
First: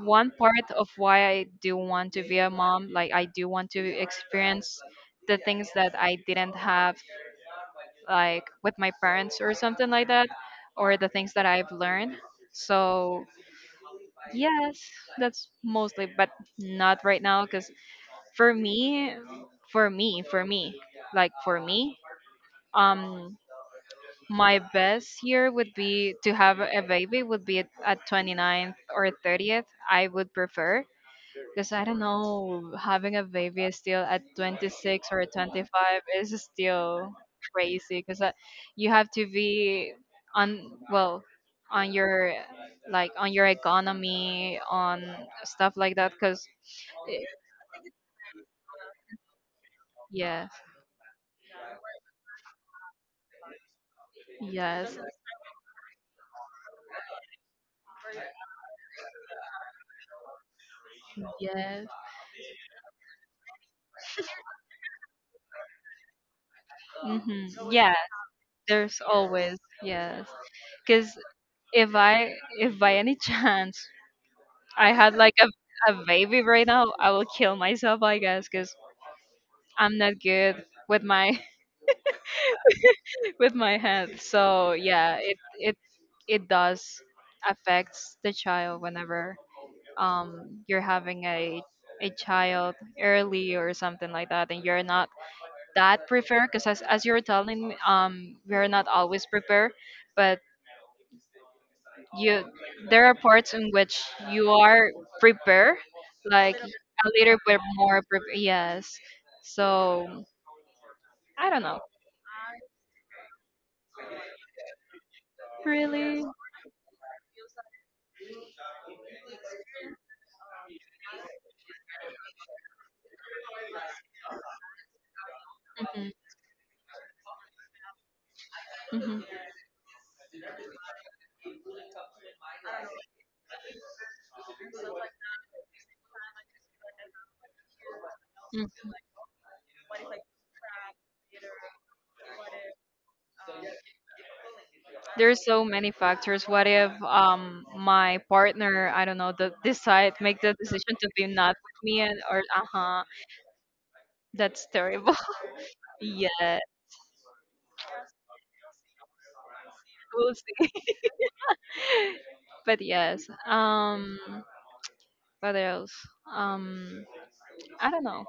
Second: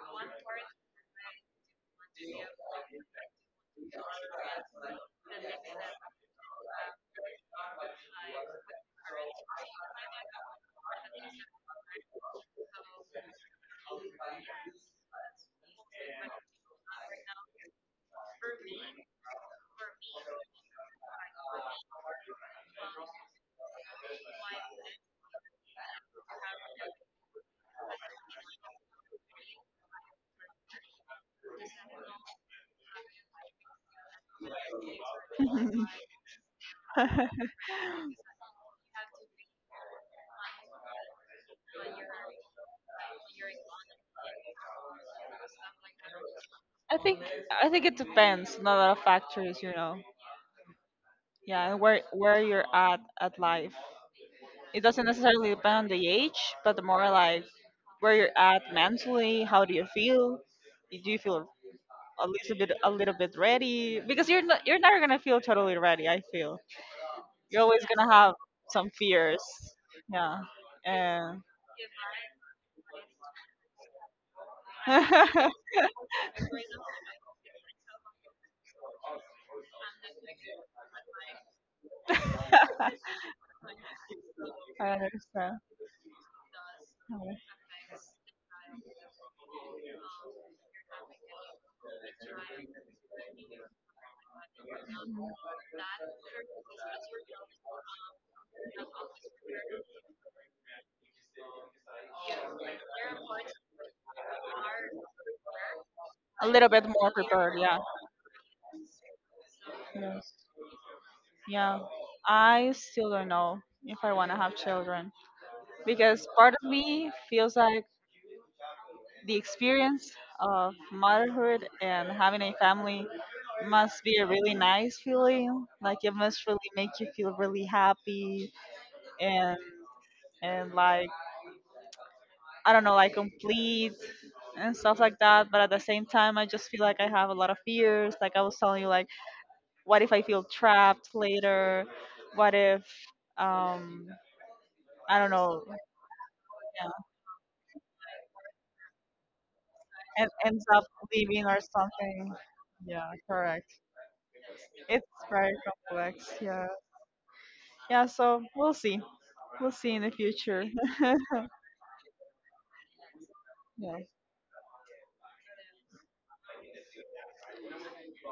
B: one part of why I do want to be a mom. Like I do want to experience the things that I didn't have like with my parents or something like that or the things that I've learned. So, yes, that's mostly but not right now cuz for me for me for me for me um my best year would be to have a baby would be at ninth or 30th. I would prefer because I don't know having a baby is still at 26 or 25 is still crazy because you have to be on well on your economy on stuff like that because.
A: I think I think it depends on a lot of factors.
B: Yes.
A: Yeah, and where you're at life. It
B: Yes.
A: doesn't necessarily depend on the age, but more like where you're at mentally. How do you feel? Do you feel
B: Yes.
A: a little bit ready? Because you're never gonna feel totally ready. I feel you're
B: Hmm.
A: always
B: Yeah,
A: gonna have some
B: there's
A: fears.
B: always, yes.
A: Yeah,
B: Because
A: and
B: if I, if by any chance I had like a baby right now, I will kill myself, I guess, because I'm not good with my with my hands. So
A: I
B: yeah, it
A: understand.
B: it it does affects the child whenever you're having a child early or something like that, and you're not that prepared. Because as you were telling me, we're not always prepared, but you there are parts in which you are prepared
A: A
B: like
A: little bit
B: a
A: more
B: little
A: prepared.
B: bit
A: Yeah.
B: more prepared yes.
A: Yeah.
B: So I don't
A: Yeah,
B: know.
A: I still don't know if I want to have children, because part of me feels like the experience of motherhood and having a family must be a really nice feeling. Like it
B: Mhm,
A: must really make you feel really happy,
B: mhm,
A: and like I don't know, like complete and stuff like that. But at the same time, I just feel like I have a lot of fears. Like I was telling you,
B: mm.
A: like what if I feel trapped later? What if um I don't
B: There's
A: know,
B: so many factors. What
A: yeah,
B: if my partner I don't know the decide
A: and
B: make the
A: ends up
B: decision to be
A: leaving
B: not
A: or
B: with me and
A: something.
B: or, uh-huh,
A: Yeah, correct.
B: that's
A: It's
B: terrible.
A: very complex.
B: Yeah,
A: Yeah, yeah. So we'll see. We'll see in the
B: we'll
A: future.
B: see. But yes.
A: Yeah.
B: What else? Um, I don't know.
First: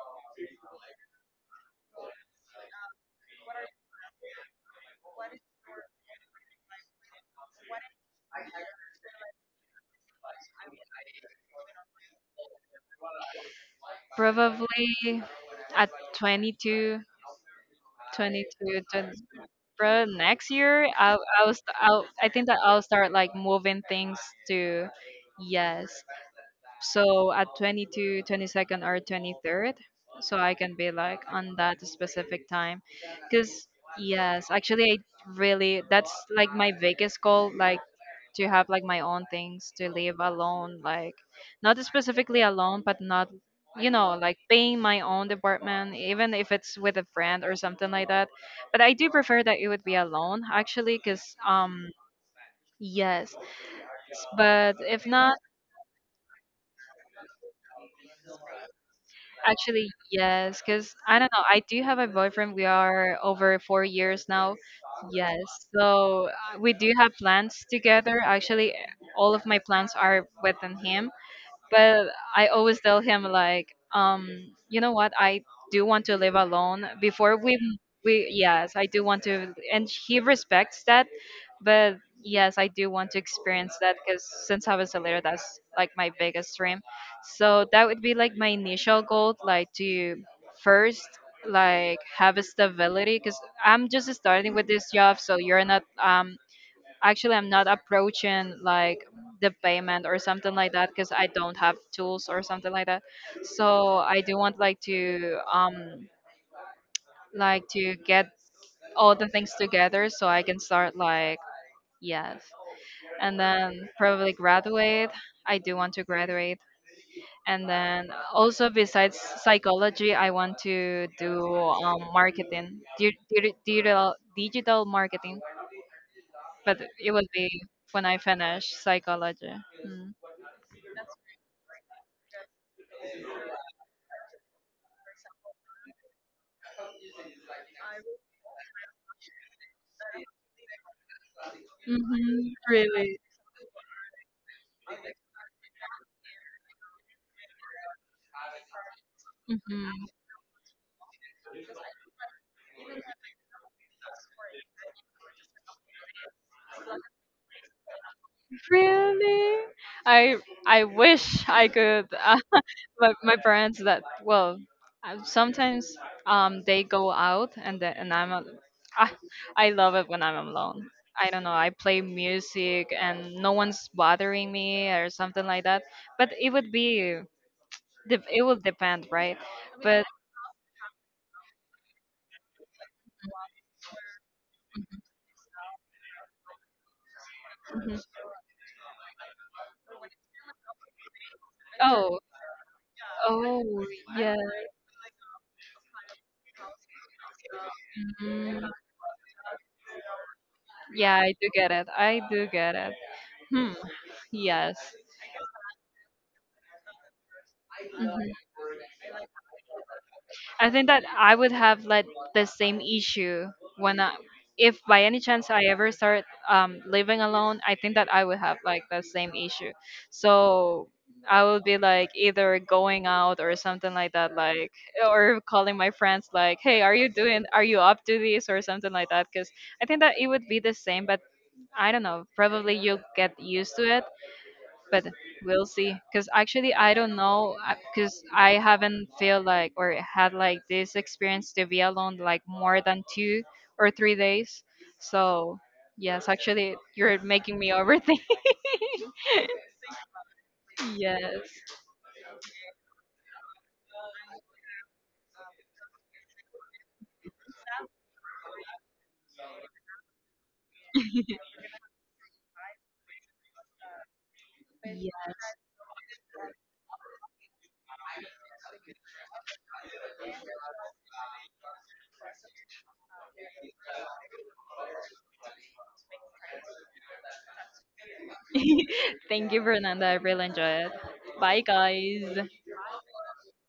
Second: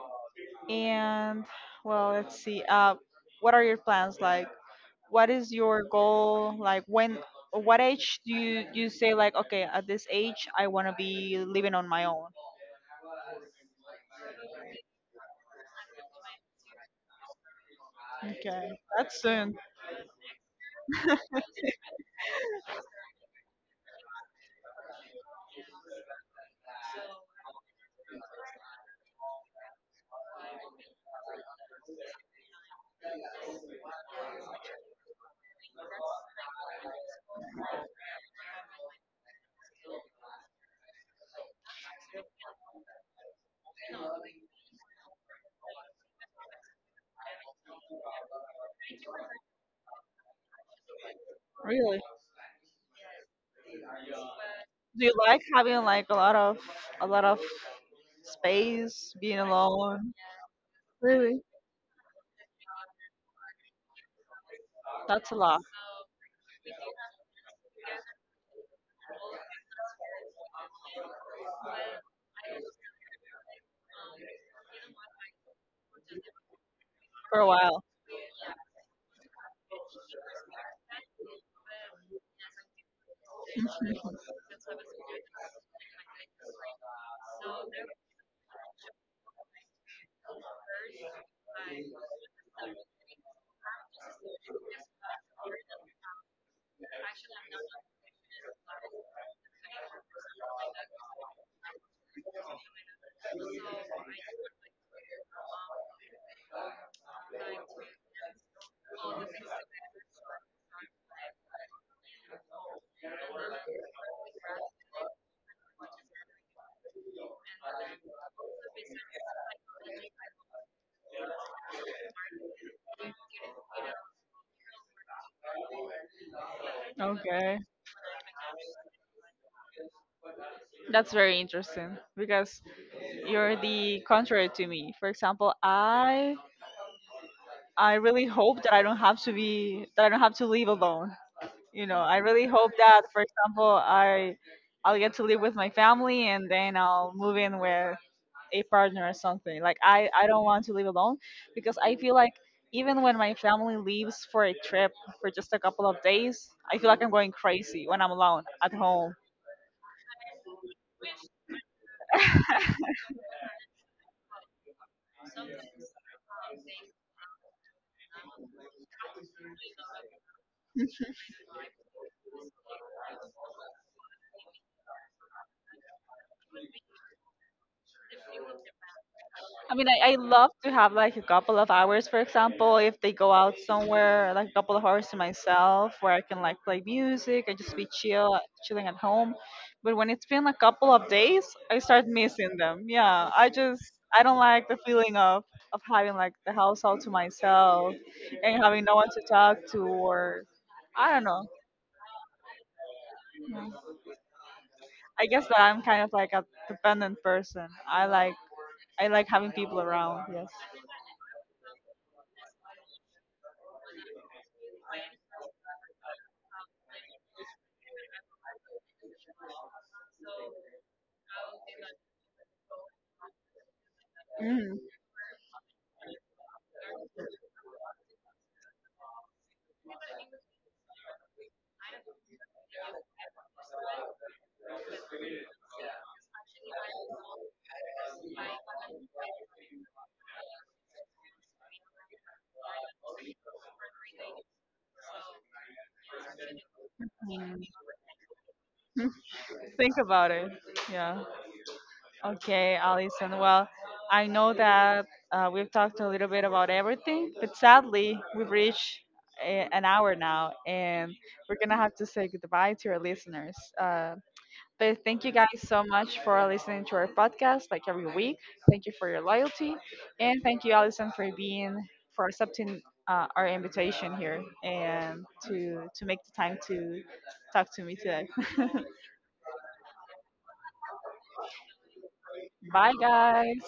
A: And well, let's see. What are your plans like? What is your goal? Like when? What age do you say, like, okay, at this age I want to be living on my own?
B: Probably at 22,
A: Okay,
B: 22, 20,
A: that's soon.
B: bro, next year I'll, I think that I'll start like moving things to, yes. So at 22 22nd or 23rd, so I can be like on that specific time. Because, yes, actually, I really, that's like my biggest goal, like to have like my own things, to live alone, like not specifically alone, but not, like paying my own department, even if it's with a friend or something like that but I do prefer that it would be alone, actually, because
A: Really?
B: yes. But if
A: Do you
B: not,
A: like having like a lot of space, being
B: actually
A: alone?
B: yes, because I don't know.
A: Really?
B: I do have a boyfriend. We are over 4 years now.
A: That's
B: Yes,
A: a lot.
B: so we do have plans together. Actually, all of my plans are within him. But I always tell him like, um, you know what? I do want to live alone. Before
A: For a
B: we
A: while.
B: we yes, I do want to, and he respects that. But yes, I do want to experience that because since I was a leader, that's like my biggest dream. So that would be like my initial goal, like to first like have a stability because I'm just starting with this job so you're not actually I'm not approaching like the payment or something like that because I don't have tools or something like that so I do want like to get all the things together so I can start like yes and then probably graduate. I do want to graduate and then also besides psychology I want to do marketing digital marketing but it will be
A: Okay.
B: when I finish psychology. Mm.
A: That's very interesting because you're the contrary to me. For example, I really hope that I don't have to be that I don't have to live alone. You
B: Hmm.
A: know, I really
B: Mm-hmm.
A: hope that,
B: Really.
A: for example, I'll get to live with my family, and then I'll move in with a partner or something. Like
B: Hmm.
A: I don't want to live alone, because I feel like even when my family leaves for a trip for just a couple of days, I feel like I'm going crazy when I'm alone at home.
B: Really. I I wish I could. My parents, that well, sometimes they go out and ah, I love it when I'm alone. I don't know. I play music and no one's bothering me or something like that. But it would be de- it will depend, right?
A: I mean,
B: But.
A: I love to have like a couple of hours, for example, if they go out somewhere, like a couple of hours to myself, where I can like play music and just be
B: Mhm.
A: chill, chilling at home. But when it's been a couple of days, I start
B: Oh.
A: missing them. Yeah, I
B: Oh,
A: just, I
B: yeah.
A: don't like the feeling of having like the house all to myself and
B: Mm,
A: having no one to talk to, or
B: yeah,
A: I don't
B: I
A: know.
B: do get it. I do get it. Hmm.
A: Mm.
B: Yes.
A: I guess that I'm kind of like a dependent person.
B: Mhm.
A: I like, having people around.
B: I think that I would have like the same issue when I, if by any chance I ever start living alone, I think that I would have like the same issue. So I would be like either going out or something like that, like
A: Yes.
B: or calling my friends like, "Hey, are you doing? Are you up to this?" or something like that. Because I think that it would be the same, but I don't know. Probably you'll get used to it, but we'll see. Because actually, I don't know. Because I haven't feel like or had like this experience to be alone like more than 2 or 3 days. So yes, actually, you're making
A: Mm.
B: me overthink.
A: Think about it. Yeah.
B: Yes.
A: Okay, Allison. Well, I know that we've talked a little bit about everything, but sadly, we've reached an hour now, and we're gonna have to say goodbye to our listeners. But thank
B: Yeah.
A: you guys so much for listening to our podcast like every week. Thank you for your loyalty, and thank you, Allison, for being for accepting our invitation here, and to make the time to talk to me today.
B: Thank you, Fernanda. I really enjoyed. It. Bye, guys.
A: Bye, guys.